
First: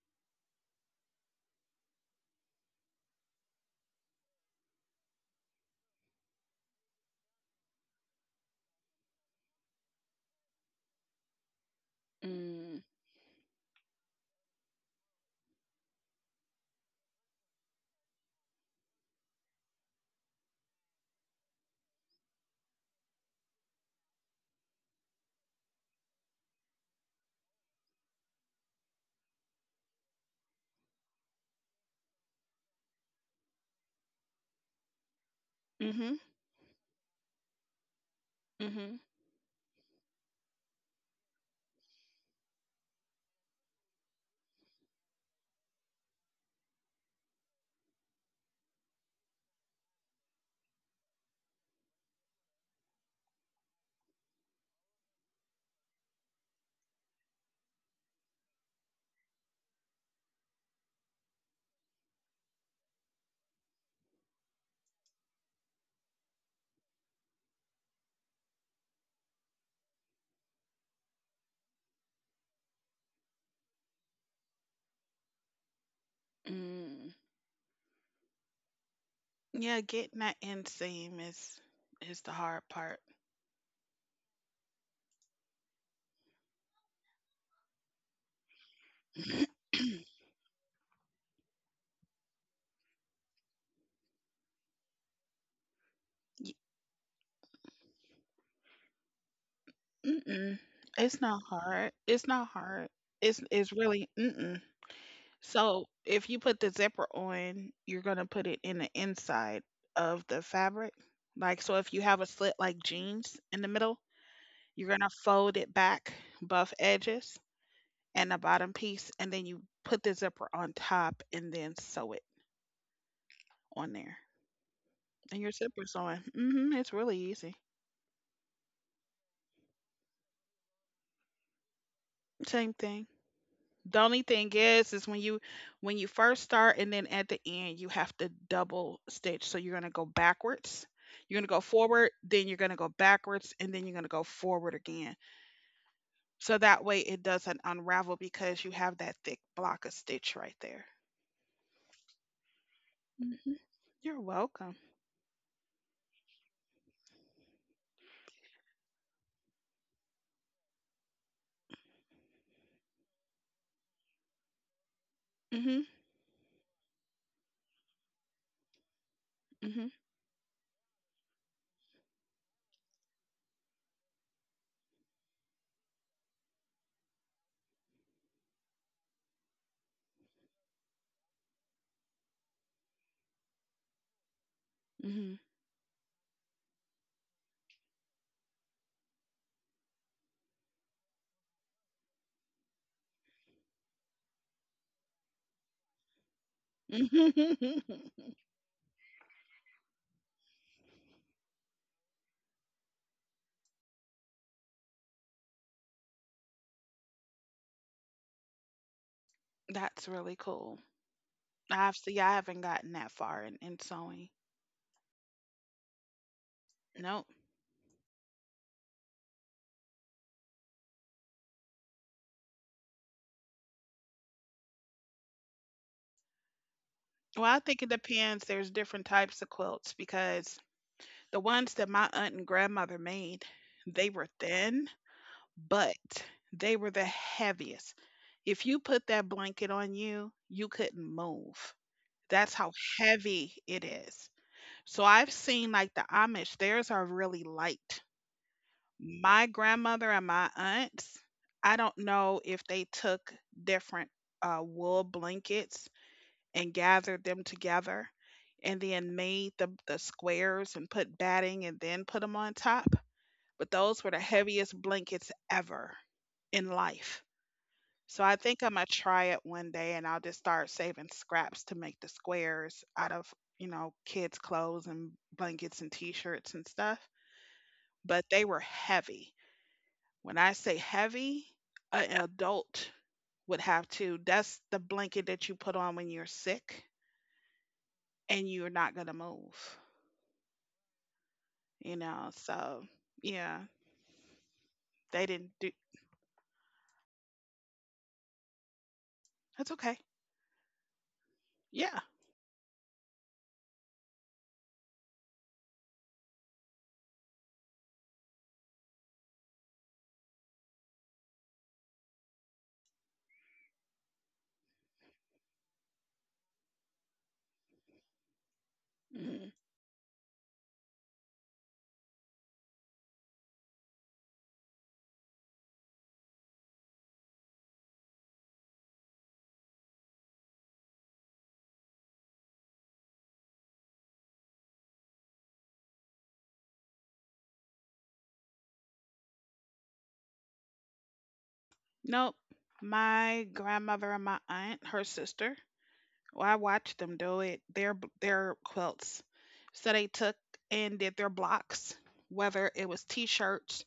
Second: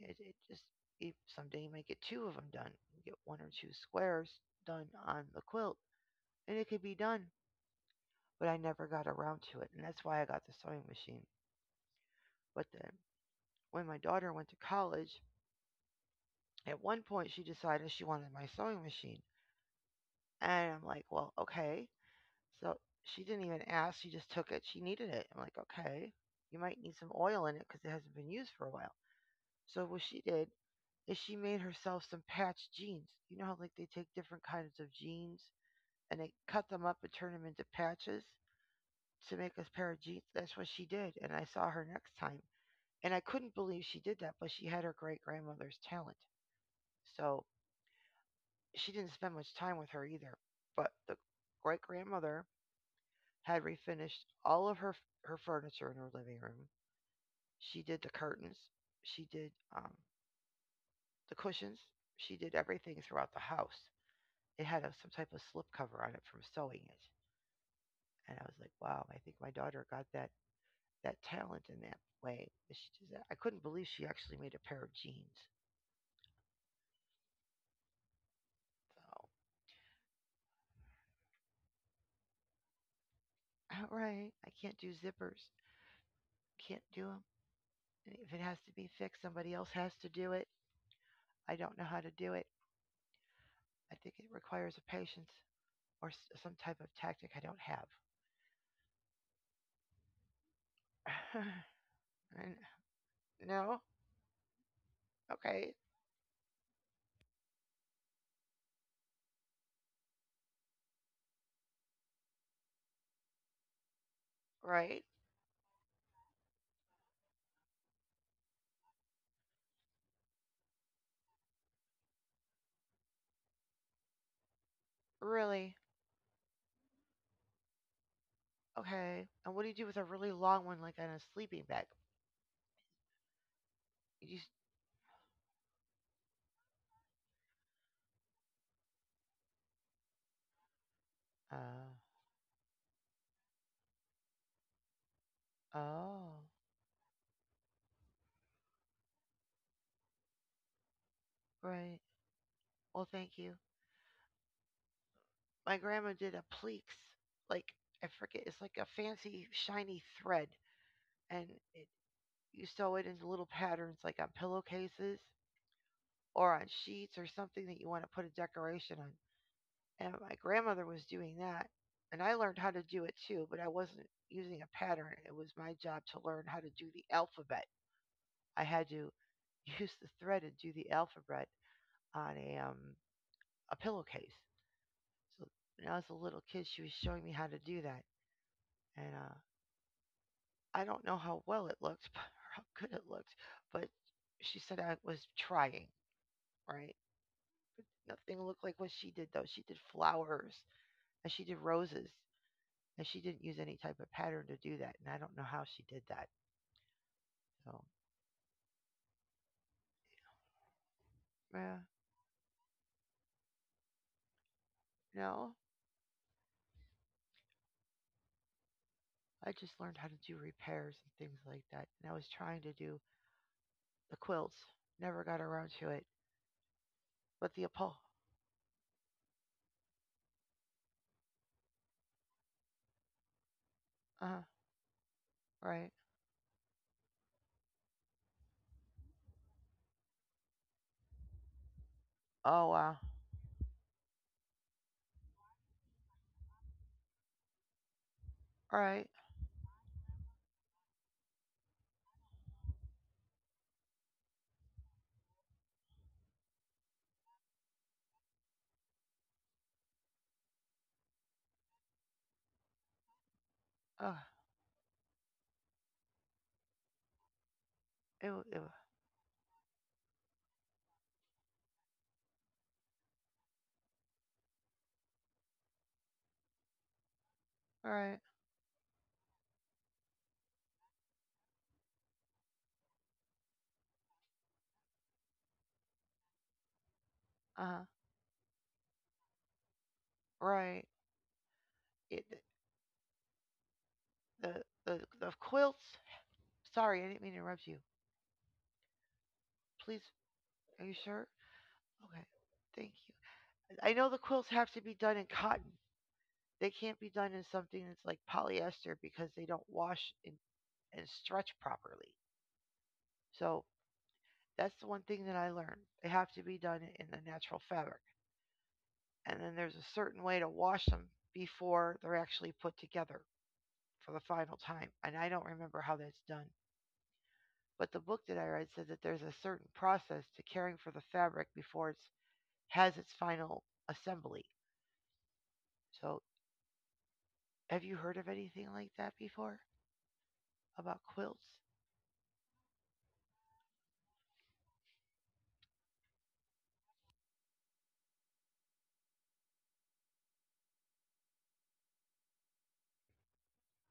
[SPEAKER 1] it just if someday you might get two of them done. You get one or two squares done on the quilt, and it could be done. But I never got around to it, and that's why I got the sewing machine. But
[SPEAKER 2] Mm.
[SPEAKER 1] then when my daughter went to college, at one point she decided she wanted my sewing machine, and I'm like, well, okay. So she didn't even ask. She just took it. She needed it. I'm like, okay, you might need some oil in it because it hasn't been used for a while. So what she did is she made herself some patch jeans. You know how like they take different kinds of jeans
[SPEAKER 2] Mhm.
[SPEAKER 1] and they cut them up and turn them into patches
[SPEAKER 2] Mhm.
[SPEAKER 1] to make a pair of jeans. That's what she did. And I saw her next time, and I couldn't believe she did that. But she had her great grandmother's talent, so she didn't spend much time with her either. But the great grandmother had refinished all of her furniture in her living room. She did the curtains. She did um, the cushions. She did everything throughout the house. It had a, some type of slip cover on it from sewing it, and I was like, wow, I think my daughter got that talent in that way. She does that. I couldn't believe she actually made a pair of jeans.
[SPEAKER 2] Mm.
[SPEAKER 1] So,
[SPEAKER 2] Yeah, getting that inseam is the hard part.
[SPEAKER 1] all right, I can't do zippers. Can't do them. If it has to be fixed, somebody else has to do it. I don't know how to do it. I think it requires a patience. Or
[SPEAKER 2] Y-
[SPEAKER 1] some type of tactic I don't
[SPEAKER 2] Mm-mm. It's not
[SPEAKER 1] have.
[SPEAKER 2] hard. It's not hard. It's
[SPEAKER 1] No?
[SPEAKER 2] really mm-mm.
[SPEAKER 1] Okay.
[SPEAKER 2] So if you put the zipper on, you're gonna put it in the inside of the fabric. Like so, if you have a slit like jeans in the middle, you're
[SPEAKER 1] Right?
[SPEAKER 2] gonna fold it back, buff edges, and the bottom piece, and then you put the zipper on top, and then sew it on there. And your
[SPEAKER 1] Really?
[SPEAKER 2] zipper's on. Mm-hmm. It's really easy.
[SPEAKER 1] Okay. And what do you do with a really long one, like on a sleeping bag?
[SPEAKER 2] Same thing. The only
[SPEAKER 1] You just,
[SPEAKER 2] thing is when you first start and then at the end you have to double stitch. So you're gonna go backwards. You're gonna go
[SPEAKER 1] uh,
[SPEAKER 2] forward, then you're gonna go backwards, and then you're gonna go forward again.
[SPEAKER 1] oh,
[SPEAKER 2] So that way it doesn't unravel because you have that thick block of stitch right there.
[SPEAKER 1] right. Well, thank
[SPEAKER 2] Hmm.
[SPEAKER 1] you.
[SPEAKER 2] You're welcome.
[SPEAKER 1] My grandma did a pleats. Like, I forget, it's like a fancy, shiny thread. And it, you sew it into little patterns, like on pillowcases
[SPEAKER 2] Hmm.
[SPEAKER 1] or on sheets or something that you want to put a decoration on.
[SPEAKER 2] Hmm.
[SPEAKER 1] And my grandmother was doing that and I learned how to do it too, but I wasn't using a pattern. It was my job to learn how to do the alphabet. I had to use the thread and do the alphabet on a pillowcase. So when I was a little kid she was showing me how to do that. And I don't know how well it looked or how good it looked, but she said I was trying. Right.
[SPEAKER 2] Hmm. Hmm.
[SPEAKER 1] Nothing looked like what she did, though. She did flowers and she did roses. And she didn't use any type of pattern to do that. And I don't know how she did that. So,
[SPEAKER 2] That's really cool.
[SPEAKER 1] yeah,
[SPEAKER 2] I haven't gotten that far in sewing.
[SPEAKER 1] no,
[SPEAKER 2] Nope.
[SPEAKER 1] I just learned how to do repairs and things like that. And I was trying to do the quilts, never got around to it.
[SPEAKER 2] Well,
[SPEAKER 1] But
[SPEAKER 2] I
[SPEAKER 1] the
[SPEAKER 2] think it
[SPEAKER 1] Apollo,
[SPEAKER 2] depends. There's different types of quilts because the ones that my aunt and grandmother made, they
[SPEAKER 1] uh
[SPEAKER 2] were
[SPEAKER 1] huh,
[SPEAKER 2] thin,
[SPEAKER 1] right.
[SPEAKER 2] but they were the heaviest. If you put that blanket on you, you couldn't move. That's
[SPEAKER 1] Oh,
[SPEAKER 2] how
[SPEAKER 1] wow.
[SPEAKER 2] heavy it is. So I've seen like the Amish, theirs are really light.
[SPEAKER 1] All right.
[SPEAKER 2] My grandmother and my aunts, I don't know if they took different wool blankets and gathered them together and then made the squares and put batting and then put them on top but those
[SPEAKER 1] Uh,
[SPEAKER 2] were the heaviest blankets ever in life. So I
[SPEAKER 1] ew,
[SPEAKER 2] think
[SPEAKER 1] ew.
[SPEAKER 2] I'm gonna try it one day and I'll just start saving scraps to make the squares out of, kids' clothes and blankets and t shirts and stuff.
[SPEAKER 1] All right.
[SPEAKER 2] But they were heavy. When I say heavy, an adult would have to. That's the blanket that you put on when you're sick
[SPEAKER 1] Uh huh.
[SPEAKER 2] and you're not gonna move,
[SPEAKER 1] Right.
[SPEAKER 2] you
[SPEAKER 1] It,
[SPEAKER 2] know. So yeah,
[SPEAKER 1] the,
[SPEAKER 2] they
[SPEAKER 1] the
[SPEAKER 2] didn't do.
[SPEAKER 1] quilts. Sorry, I didn't mean to interrupt you.
[SPEAKER 2] That's okay.
[SPEAKER 1] Please, are you sure?
[SPEAKER 2] Yeah.
[SPEAKER 1] Okay. Thank you. I know the quilts have to be done in cotton. They can't be done in something that's like polyester because they don't wash and stretch properly. So that's the one thing that I learned. They have to be done in the natural fabric. And
[SPEAKER 2] Mm-hmm.
[SPEAKER 1] then there's a certain way to wash them before they're actually put together for the final time. And I don't remember how that's done. But the book that I read said that there's a certain process to caring for the fabric before it has its final assembly. So, have you heard of anything like that before about quilts?
[SPEAKER 2] Nope. My grandmother and my aunt, her sister, well, I watched them do it. Their their quilts. So they took and did their blocks, whether it was t-shirts,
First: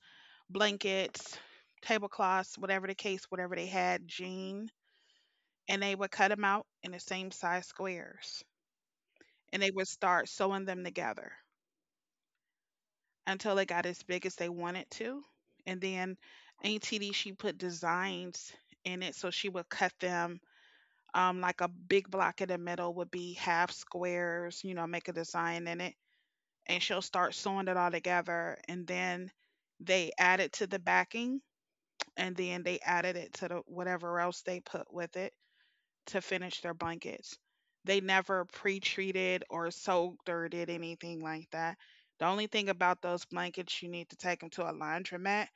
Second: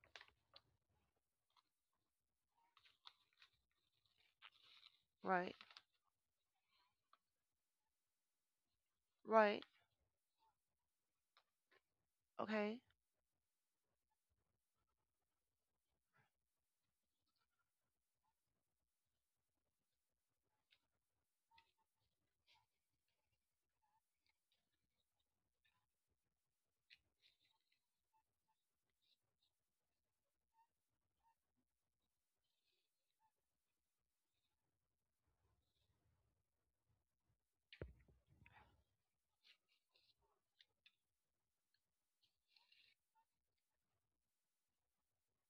[SPEAKER 2] blankets, tablecloths, whatever the case, whatever they had, jean,
[SPEAKER 1] Right,
[SPEAKER 2] and they would cut them out in the same size squares, and
[SPEAKER 1] right,
[SPEAKER 2] they would start sewing them together
[SPEAKER 1] okay.
[SPEAKER 2] until they got as big as they wanted to, and then Auntie D, she put designs in it, so she would cut them like a big block in the middle would be half squares, make a design in it. And she'll start sewing it all together. And then they add it to the backing. And then they added it to the whatever else they put with it to finish their blankets. They never pre treated or soaked or did anything like that. The only thing about those blankets, you need to take them to a laundromat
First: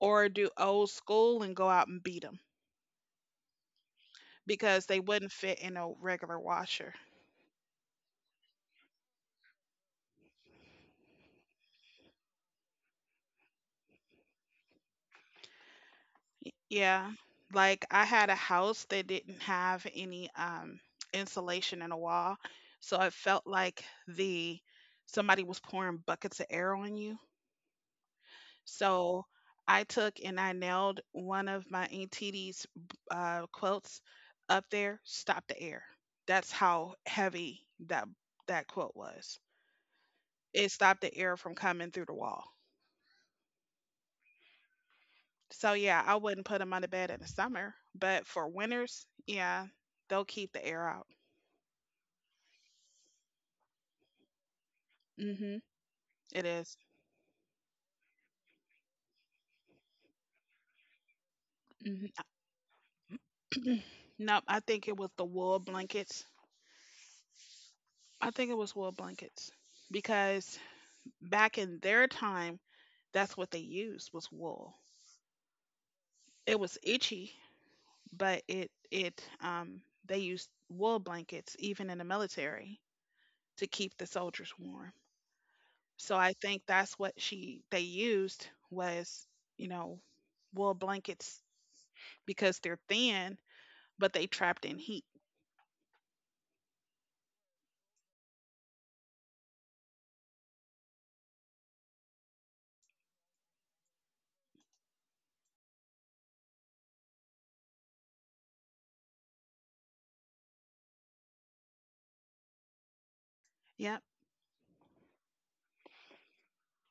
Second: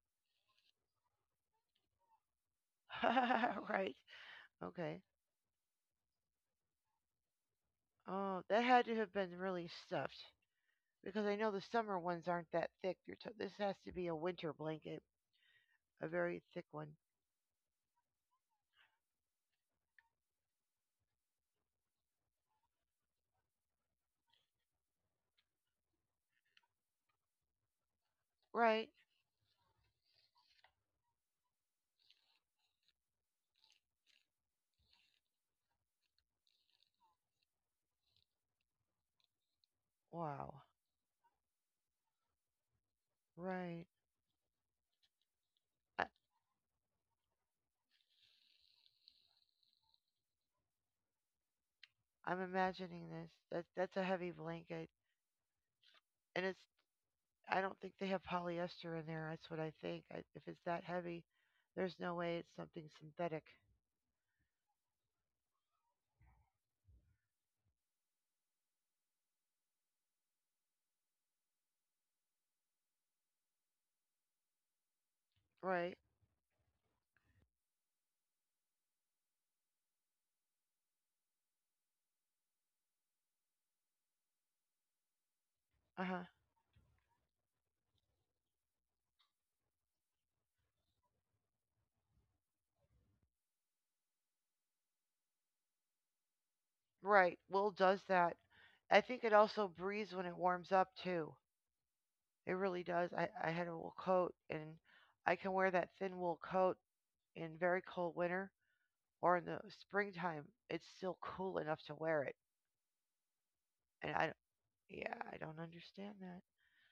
[SPEAKER 2] or do old school and go out and beat them
[SPEAKER 1] Right.
[SPEAKER 2] because they
[SPEAKER 1] Okay.
[SPEAKER 2] wouldn't fit in a regular washer.
[SPEAKER 1] Oh, that had to have been really stuffed because I know the summer ones aren't that thick. You're this has to be a winter blanket, a very thick one.
[SPEAKER 2] Yeah. Like I had a house that didn't have any insulation in a wall. So it felt like the somebody was pouring buckets of air on you.
[SPEAKER 1] Right.
[SPEAKER 2] So I took and I nailed one of my Aunt T's quotes up there, stop the air. That's how heavy that quote was.
[SPEAKER 1] Wow.
[SPEAKER 2] It stopped the air from coming through the wall.
[SPEAKER 1] Right.
[SPEAKER 2] So yeah,
[SPEAKER 1] I,
[SPEAKER 2] I wouldn't put them on the bed in the summer, but for winters, yeah, they'll keep the air out.
[SPEAKER 1] I'm imagining this. That that's a heavy blanket,
[SPEAKER 2] Mhm. It
[SPEAKER 1] and it's.
[SPEAKER 2] is.
[SPEAKER 1] I don't think they have polyester in there. That's what I think. If it's that heavy, there's
[SPEAKER 2] Mhm.
[SPEAKER 1] no way it's something synthetic.
[SPEAKER 2] Nope, I think it was the wool blankets. I think it was wool blankets because back in their time, that's what they used was wool.
[SPEAKER 1] Right.
[SPEAKER 2] It was itchy, but it they used wool blankets even in the military to keep the soldiers warm.
[SPEAKER 1] Uh
[SPEAKER 2] So
[SPEAKER 1] huh.
[SPEAKER 2] I think that's what she they used was, you know, wool blankets because they're thin, but they trapped in heat.
[SPEAKER 1] Right. Wool does that. I think it also breathes when it warms up too. It really does. I had a wool coat and I can wear that thin wool coat in very cold winter or in the springtime. It's still cool enough to wear it.
[SPEAKER 2] Yeah,
[SPEAKER 1] And I, don't- Yeah, I don't understand that.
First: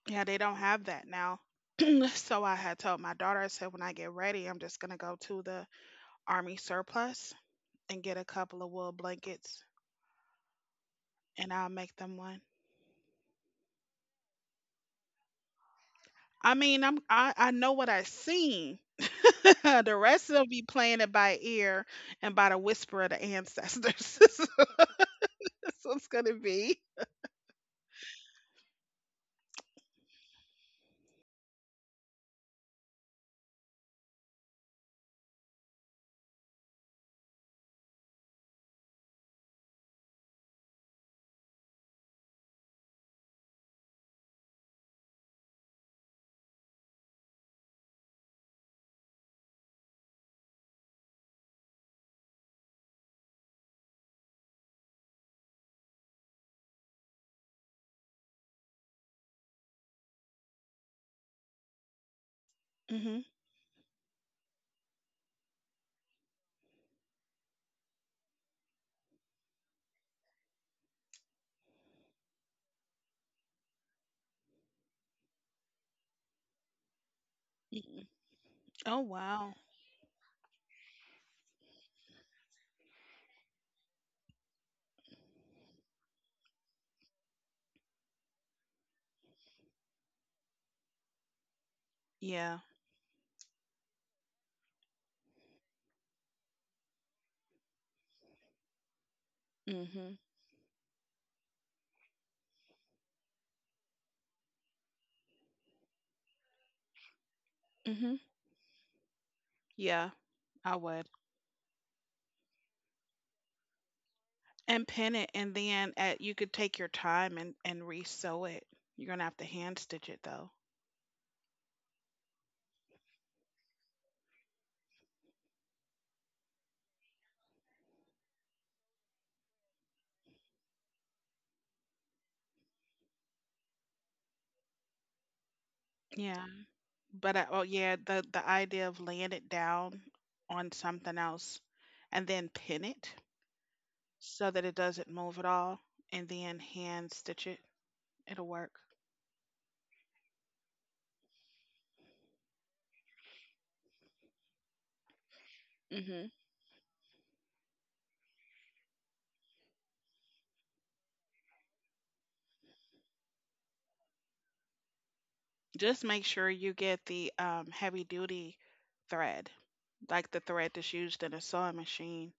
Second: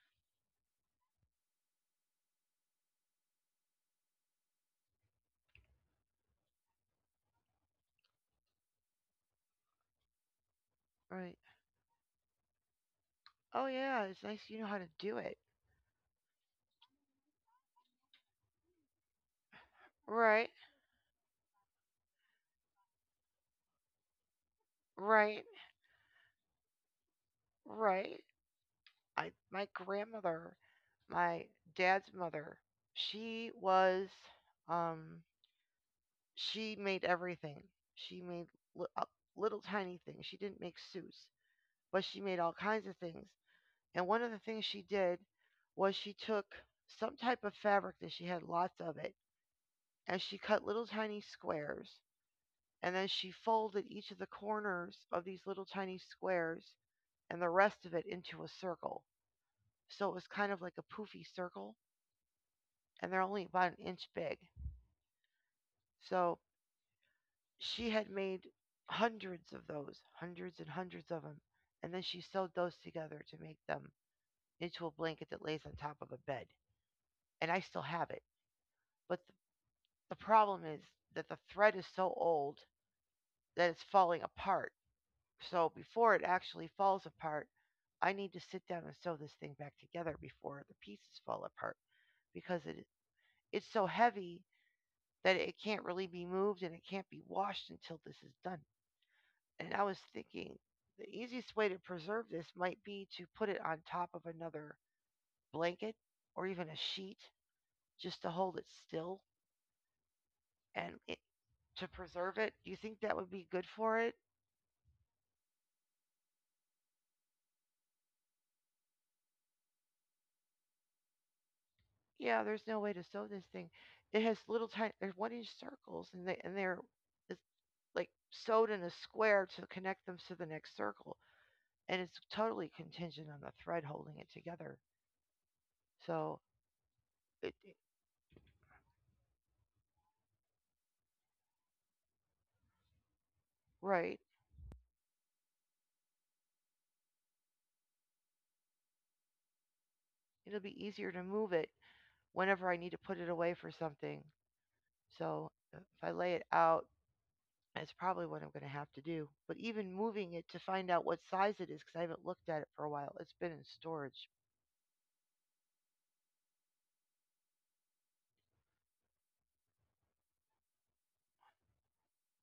[SPEAKER 2] yeah, they don't have that now. So I had told my daughter, I said, when I get ready, I'm just going to go to the army surplus and get a couple of wool blankets
[SPEAKER 1] Right.
[SPEAKER 2] and I'll make them one.
[SPEAKER 1] Oh, yeah, it's nice you know how to do it.
[SPEAKER 2] I mean, I know what I seen. The rest of them
[SPEAKER 1] Right,
[SPEAKER 2] be playing it by ear and by the whisper of the ancestors. That's
[SPEAKER 1] right,
[SPEAKER 2] what it's gonna be.
[SPEAKER 1] right. I, my grandmother, my dad's mother, she was, um, she made everything. She made li- uh, little tiny things. She didn't make suits, but she made all kinds of things. And one of the things she did was she took some type of fabric that she had lots of it, and she cut little tiny squares. And then she folded each of the corners of these little tiny squares and the rest of it into a circle. So it was kind of like a poofy circle, and they're
[SPEAKER 2] Hmm.
[SPEAKER 1] only about an inch big. So she had made hundreds of those, hundreds and hundreds of them. And then she sewed those together to make them into a blanket that lays on top of a bed, and I still have it.
[SPEAKER 2] Oh,
[SPEAKER 1] But
[SPEAKER 2] wow.
[SPEAKER 1] the problem is that the thread is so old that it's falling apart. So before it actually falls apart, I need to sit down and sew this thing back together before the pieces fall apart because
[SPEAKER 2] Yeah.
[SPEAKER 1] it's so heavy that it can't really be moved and it can't be washed until this is done. And I was
[SPEAKER 2] Hmm.
[SPEAKER 1] thinking the easiest way to preserve this might be to put it on top of another blanket or even a sheet
[SPEAKER 2] Hmm.
[SPEAKER 1] just to hold it still
[SPEAKER 2] Yeah, I
[SPEAKER 1] and
[SPEAKER 2] would.
[SPEAKER 1] to preserve it. Do you think that would be good for it?
[SPEAKER 2] And pin it, and then at you could take your time and re-sew it. You're gonna have to hand stitch it though.
[SPEAKER 1] Yeah, there's no way to sew this thing. It has little tiny, there's one inch circles, and they and they're it's like sewed in a square to connect them to the next circle, and it's totally contingent on the thread holding it together. So
[SPEAKER 2] Yeah, but
[SPEAKER 1] it
[SPEAKER 2] oh
[SPEAKER 1] it-
[SPEAKER 2] yeah, the idea of laying it down on something else and then pin it
[SPEAKER 1] right,
[SPEAKER 2] so that it doesn't move at all, and then hand stitch it. It'll work.
[SPEAKER 1] it'll be easier to move it whenever I need to put it away for something. So if I lay
[SPEAKER 2] Hmm.
[SPEAKER 1] it out. That's probably what I'm going to have to do. But even moving it to find out what size it is, because I haven't looked at it for a while, it's been in storage.
[SPEAKER 2] Just make sure you get the heavy duty thread, like the thread that's used in a sewing machine,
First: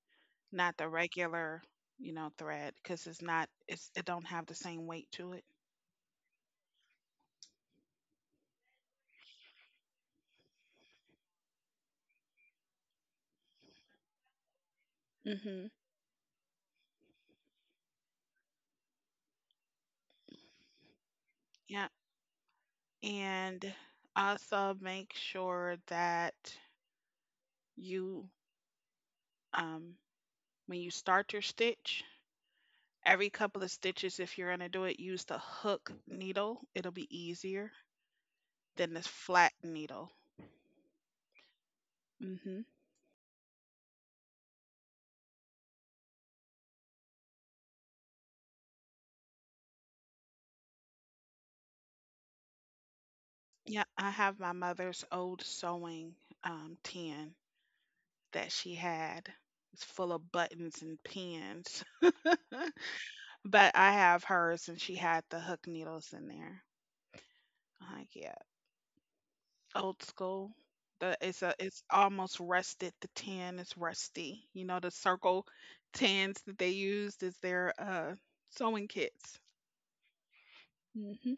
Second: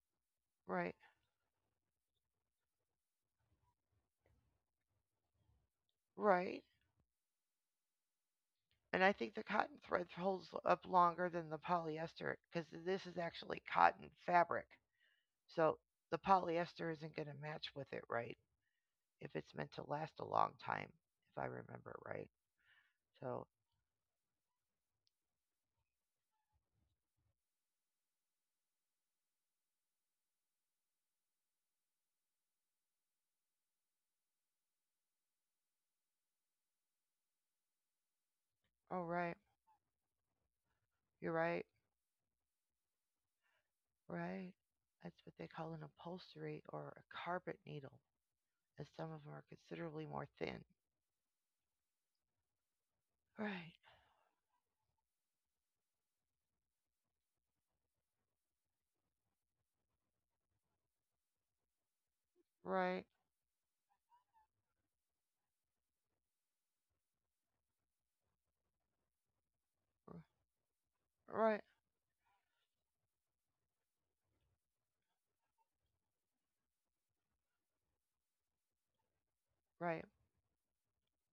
[SPEAKER 2] not the
[SPEAKER 1] Right,
[SPEAKER 2] regular, thread, because it's not, it don't have the same weight to it.
[SPEAKER 1] right. And I think the cotton thread holds up longer than the polyester because this is actually cotton fabric.
[SPEAKER 2] Mm-hmm.
[SPEAKER 1] So the polyester isn't going to match with it, right? If it's meant to last a long time, if I
[SPEAKER 2] Yeah.
[SPEAKER 1] remember right. So,
[SPEAKER 2] And also make sure that you, um, when you start your stitch, every couple of stitches, if you're going to do it, use the hook needle. It'll be easier than this
[SPEAKER 1] oh, right.
[SPEAKER 2] flat needle.
[SPEAKER 1] You're right.
[SPEAKER 2] Mm-hmm.
[SPEAKER 1] Right. That's what they call an upholstery or a carpet needle, as some of them are considerably more thin. Right,
[SPEAKER 2] Yeah. I have my mother's old sewing tin that she had. It's full of buttons and pins,
[SPEAKER 1] right,
[SPEAKER 2] but I have hers and she had the hook needles in there. I'm like, yeah, old
[SPEAKER 1] r-
[SPEAKER 2] school. The it's a
[SPEAKER 1] right,
[SPEAKER 2] it's almost rusted. The tin is rusty. You know the circle tans that they used as their sewing kits.
[SPEAKER 1] right.
[SPEAKER 2] Mhm.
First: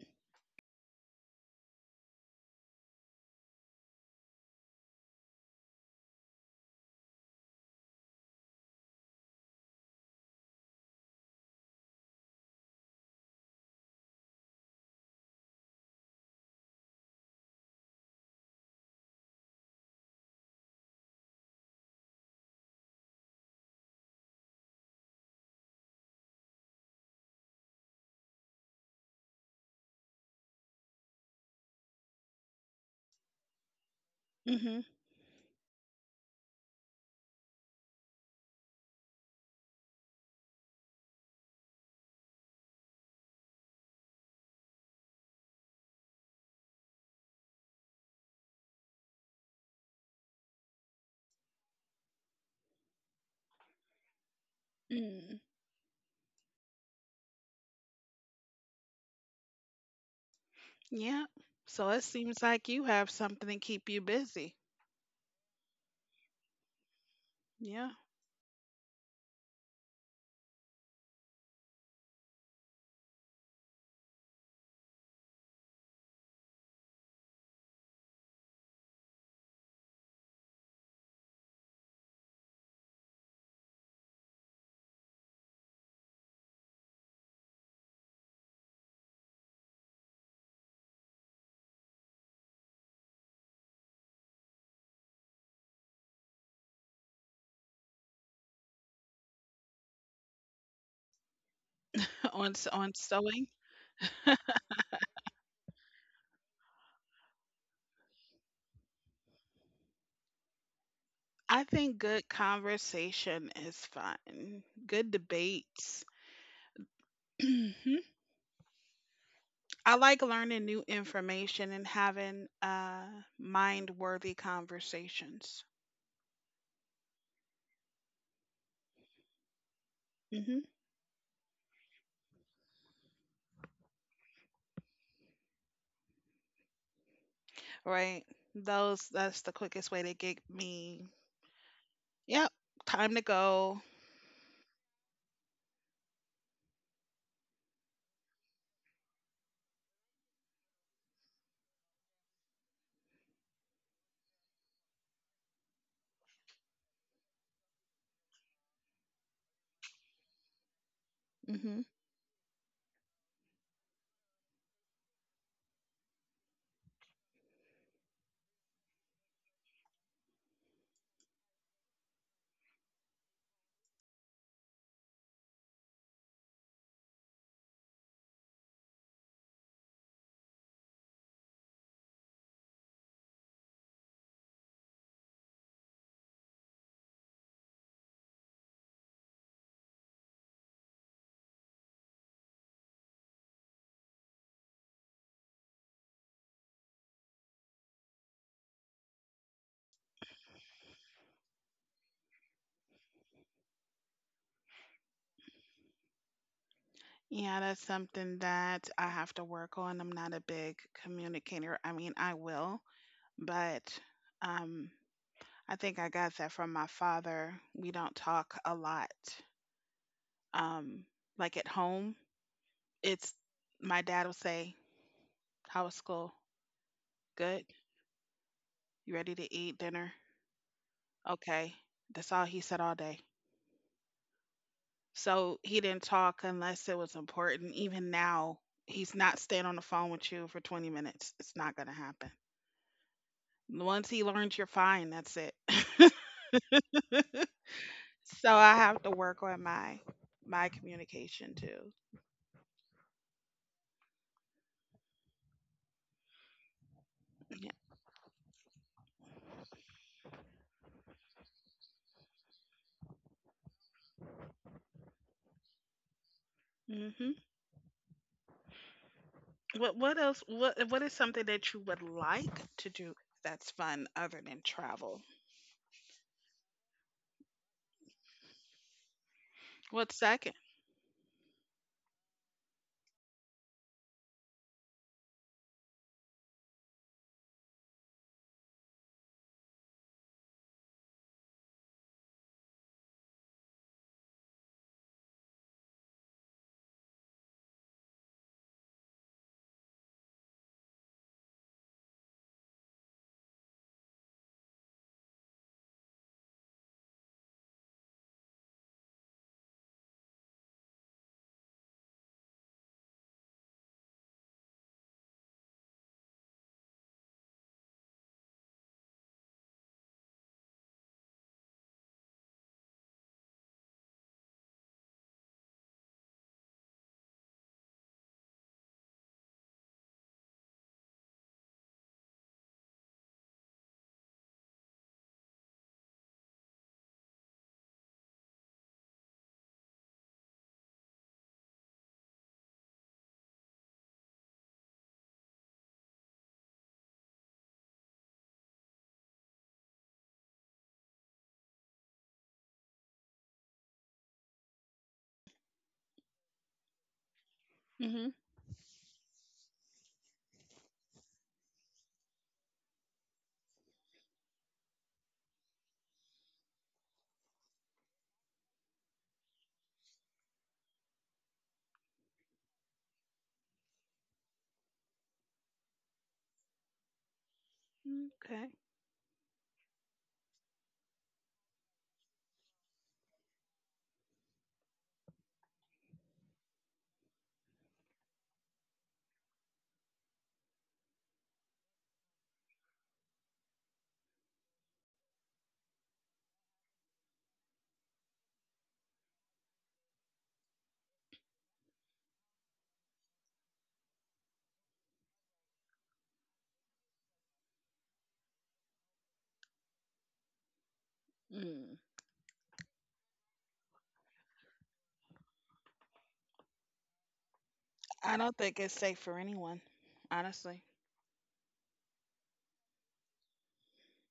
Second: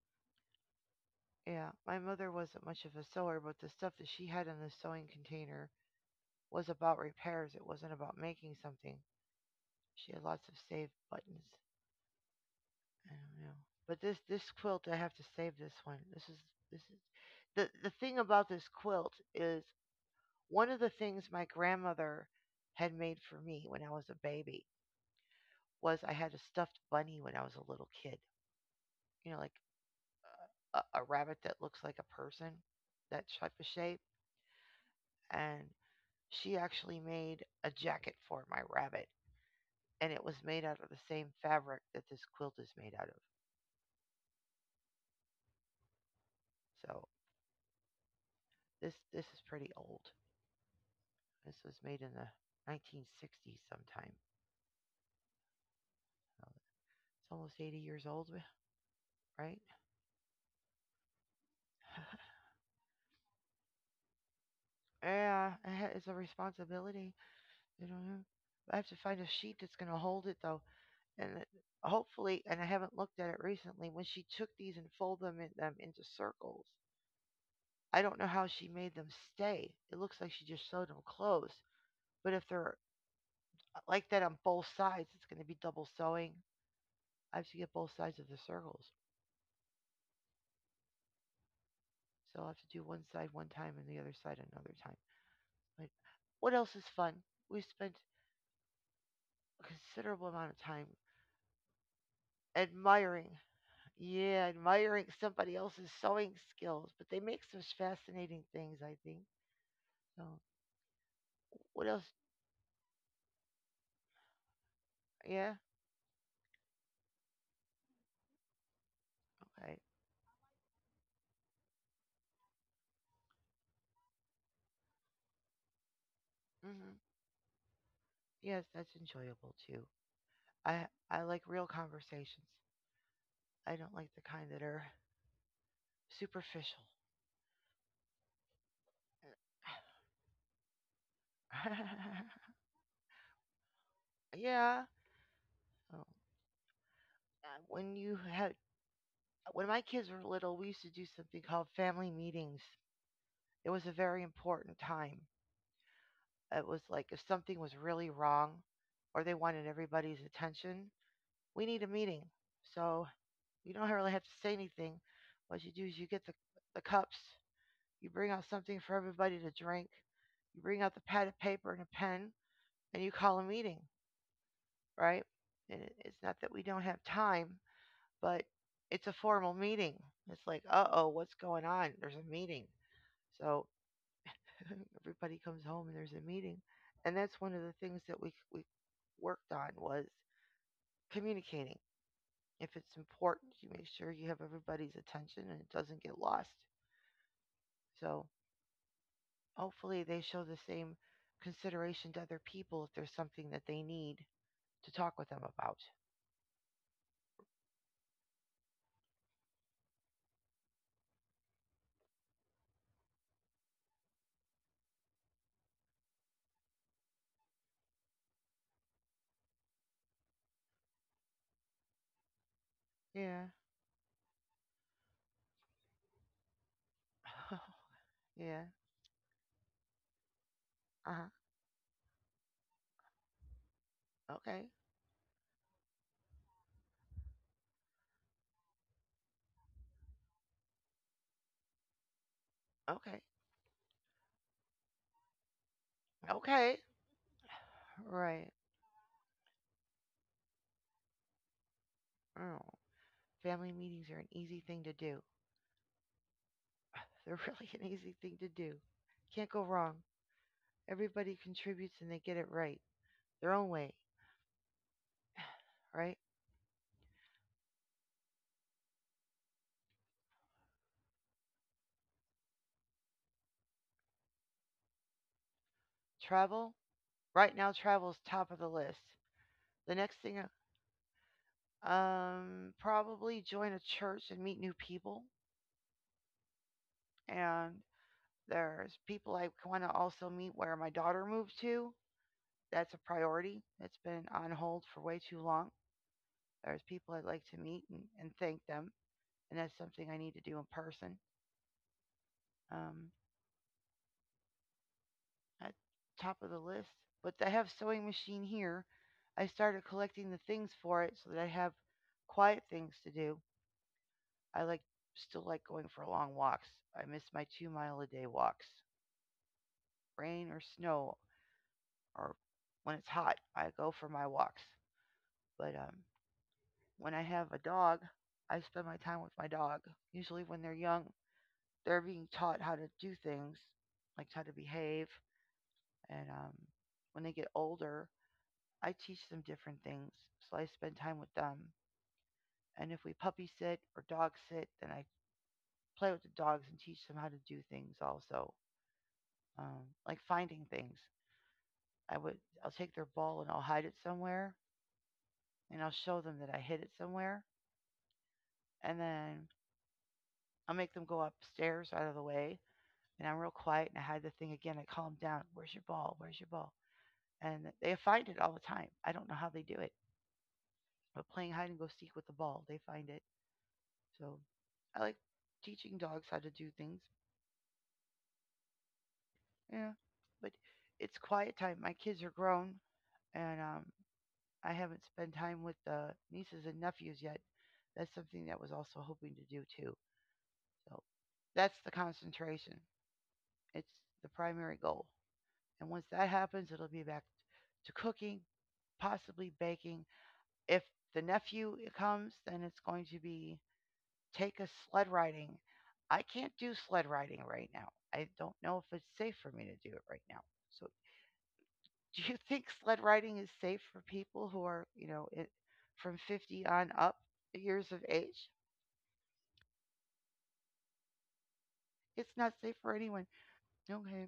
[SPEAKER 1] Yeah, my mother wasn't much of a sewer, but the stuff that she had in the sewing container was about repairs. It wasn't about making something. She had lots of saved buttons. I don't know. But this quilt, I have to save this one. This is the thing about this quilt is one of the things my grandmother had made for me when I was a baby was I had a stuffed bunny when I was a little kid. You know, like a rabbit that looks like a person, that type of shape.
[SPEAKER 2] Mhm.
[SPEAKER 1] And she actually made a jacket for my rabbit and it was made out of the same fabric that this quilt is made out of. So this is pretty old. This was made in the 1960s sometime.
[SPEAKER 2] Mm.
[SPEAKER 1] So it's almost 80 years old, right?
[SPEAKER 2] Yeah. So it seems like you have something to keep you busy.
[SPEAKER 1] Yeah, it's a responsibility. You
[SPEAKER 2] Yeah.
[SPEAKER 1] know, yeah. I have to find a sheet that's going to hold it though, and hopefully, and I haven't looked at it recently. When she took these and folded them, in, them into circles, I don't know how she made them stay. It looks like she just sewed them closed. But if they're like that on both sides. It's going to be double sewing. I have to get both sides of the circles. So I'll have to do one side one time and the other side another time. But what else is fun? We spent a considerable amount of time
[SPEAKER 2] On on
[SPEAKER 1] admiring,
[SPEAKER 2] sewing.
[SPEAKER 1] yeah, admiring somebody else's sewing skills, but they make some fascinating things, I think. So
[SPEAKER 2] I
[SPEAKER 1] what
[SPEAKER 2] think
[SPEAKER 1] else?
[SPEAKER 2] good conversation is fun. Good
[SPEAKER 1] Yeah,
[SPEAKER 2] debates. Mhm.
[SPEAKER 1] okay.
[SPEAKER 2] I like learning new information and having mind-worthy conversations.
[SPEAKER 1] Hmm. Yes, that's enjoyable too. I like real conversations. I don't like the kind that are superficial.
[SPEAKER 2] Right? Those, that's the quickest way to get me. Yep, time to go.
[SPEAKER 1] Yeah. Oh. When you had when my kids were little, we used to do something called family meetings. It was a very important time. It was like if something was really wrong or they wanted everybody's attention, we need
[SPEAKER 2] Hmm.
[SPEAKER 1] a meeting. So you don't really have to say anything. What you do is you get the cups, you bring out something for everybody to drink, you bring out the pad of paper and a pen, and you call a meeting, right? And it's not that we don't have time, but it's a formal meeting. It's like, uh oh, what's going on? There's a meeting. So everybody comes home and there's a meeting. And that's one of the things that we worked on was communicating. If it's important, you make sure you have everybody's attention and it doesn't get lost. So hopefully they show the same consideration to other people if there's something that they need to talk with them about.
[SPEAKER 2] Yeah, that's something that I have to work on. I'm not a big communicator. I mean, I will, but um, I think I got that from my father. We don't talk a lot. Um, like at home, it's
[SPEAKER 1] Yeah.
[SPEAKER 2] my dad will say, "How was school? Good.
[SPEAKER 1] Yeah.
[SPEAKER 2] You ready to eat dinner?
[SPEAKER 1] Uh huh.
[SPEAKER 2] Okay." That's all he said all day.
[SPEAKER 1] Okay.
[SPEAKER 2] So he didn't talk unless it was important. Even now, he's not staying on the phone with you for 20 minutes. It's not going to happen.
[SPEAKER 1] Okay.
[SPEAKER 2] Once he learns you're fine, that's it.
[SPEAKER 1] Okay.
[SPEAKER 2] So
[SPEAKER 1] Right.
[SPEAKER 2] I have to work on my communication too.
[SPEAKER 1] Oh. Family meetings are an easy thing to do. They're really
[SPEAKER 2] Yeah.
[SPEAKER 1] an easy thing to do. Can't go wrong. Everybody contributes and they get it right. Their own way, right?
[SPEAKER 2] Hmm. What else? What is something that you would like to do that's fun other than travel?
[SPEAKER 1] Travel? Right now travel's top of the list. The
[SPEAKER 2] What's
[SPEAKER 1] next thing
[SPEAKER 2] second?
[SPEAKER 1] probably join a church and meet new people. And there's people I want to also meet where my daughter moved to. That's a priority. That's been on hold for way too long. There's people I'd like to meet and thank them. And that's something I need to do in person. Um, at top of the list. But I have sewing machine here. I started collecting the things for it so that I have quiet things to do. I like still like going for long walks. I miss my 2 mile a day walks. Rain or snow or when it's hot, I go for my walks. But when I have a dog, I spend my time with my dog. Usually when they're young, they're being taught how to do things, like how to behave. And when they get older, I teach them different things. So I spend time with them. And if we puppy sit or dog sit, then I play with the dogs and teach them how to do things also. Like finding things. I would I'll take their ball and I'll hide it somewhere and I'll show them that I hid it somewhere.
[SPEAKER 2] Mm-hmm.
[SPEAKER 1] And then I'll make them go upstairs out of the way. And I'm real quiet and I hide the thing again. I calm them down. Where's your ball? Where's your ball? And they find it all the time. I don't know how they do it. But playing hide and go seek with the ball, they find it. So I like teaching dogs how to do things.
[SPEAKER 2] Okay.
[SPEAKER 1] Yeah. But it's quiet time. My kids are grown and I haven't spent time with the nieces and nephews yet. That's something that was also hoping to do too. So that's the concentration. It's the primary goal. And once that happens, it'll be back to cooking, possibly baking. If the nephew comes, then it's going to be take us sled riding. I can't do sled riding right now. I don't know if it's safe for me to do it right now. So,
[SPEAKER 2] Mm.
[SPEAKER 1] do you think sled riding is safe for people who are, from 50 on up years of
[SPEAKER 2] I
[SPEAKER 1] age?
[SPEAKER 2] don't think it's safe for anyone, honestly.
[SPEAKER 1] It's not safe for anyone. Okay.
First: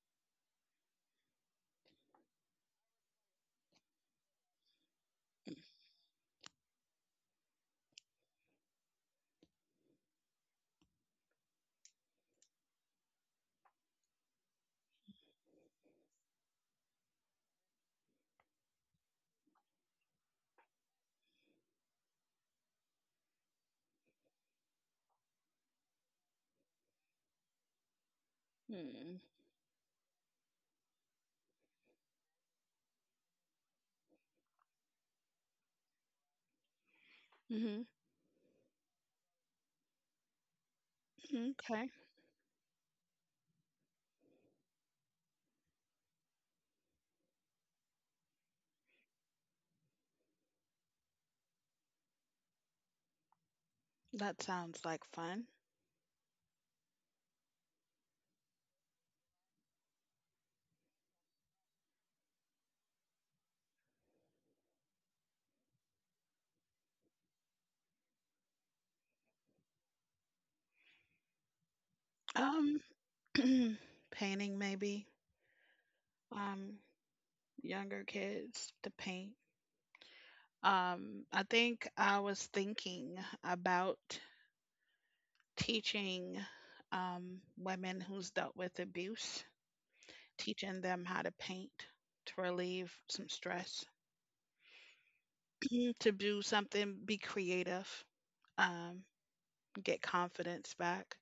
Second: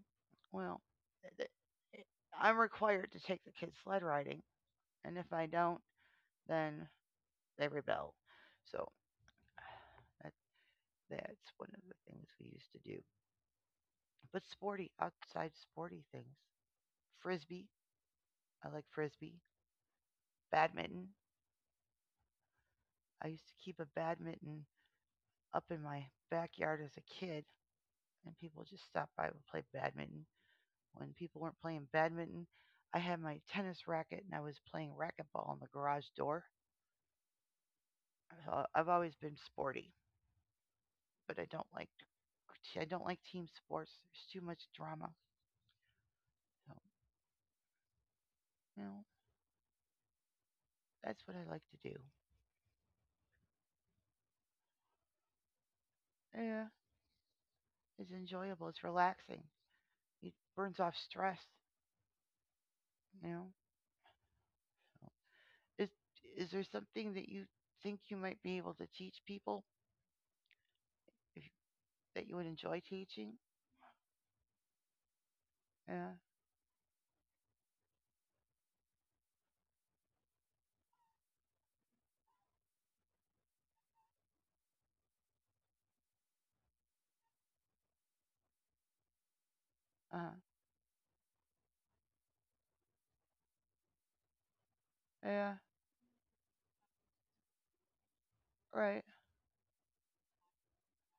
[SPEAKER 1] Well, th- th- I'm required to take the kids sled riding, and if I don't, then they rebel. So, that, that's one of the things we used to do. But sporty, outside sporty things. Frisbee, I like frisbee. Badminton. I used to keep a badminton up in my backyard as a kid, and people just stopped
[SPEAKER 2] Mm.
[SPEAKER 1] by and played badminton. When people weren't playing badminton, I had my tennis racket and I was playing racquetball on the garage door. I've always been sporty, but
[SPEAKER 2] Mm-hmm.
[SPEAKER 1] I don't like team sports. There's too much drama. So, you know, that's what I like to do.
[SPEAKER 2] That sounds like fun.
[SPEAKER 1] Yeah, it's enjoyable. It's relaxing. It burns off stress. You know, Is is there something that you think you might be able to teach people if, that you would
[SPEAKER 2] Um,
[SPEAKER 1] enjoy teaching?
[SPEAKER 2] Painting maybe.
[SPEAKER 1] Yeah.
[SPEAKER 2] Um, Younger kids to paint. I think I was thinking about teaching women who's dealt with abuse,
[SPEAKER 1] Uh-huh.
[SPEAKER 2] teaching them how to paint to relieve some stress,
[SPEAKER 1] Yeah.
[SPEAKER 2] to do something, be creative, um,
[SPEAKER 1] Right.
[SPEAKER 2] get confidence back.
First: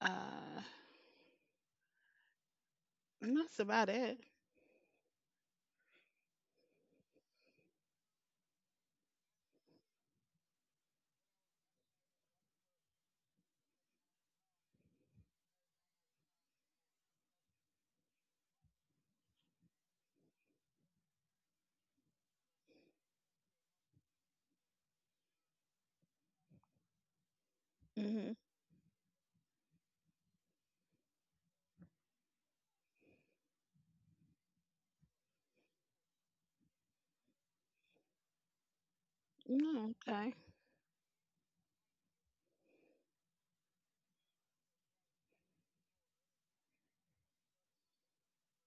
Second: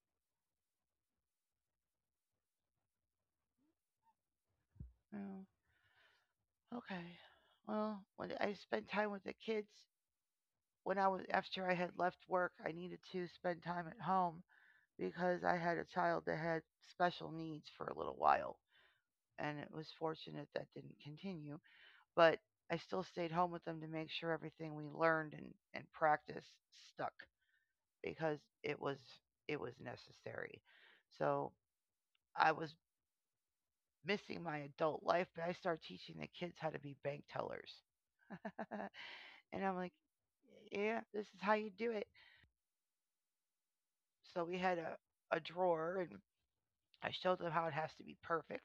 [SPEAKER 2] Uh, and that's about it.
[SPEAKER 1] Yeah. Okay. Well, when I spent time with the kids when I was after I had left work, I needed to spend time at home because I had a child that had special needs for a little while, and it was fortunate that didn't continue. But I still stayed home with them to make sure everything we learned and practiced stuck.
[SPEAKER 2] Mm-hmm.
[SPEAKER 1] Because it was it was necessary. So I was missing my adult life, but I started teaching the kids how to be bank tellers. And I'm
[SPEAKER 2] No,
[SPEAKER 1] like,
[SPEAKER 2] okay.
[SPEAKER 1] yeah, this is how you do it. So we had a drawer and I showed them how it has to be perfect.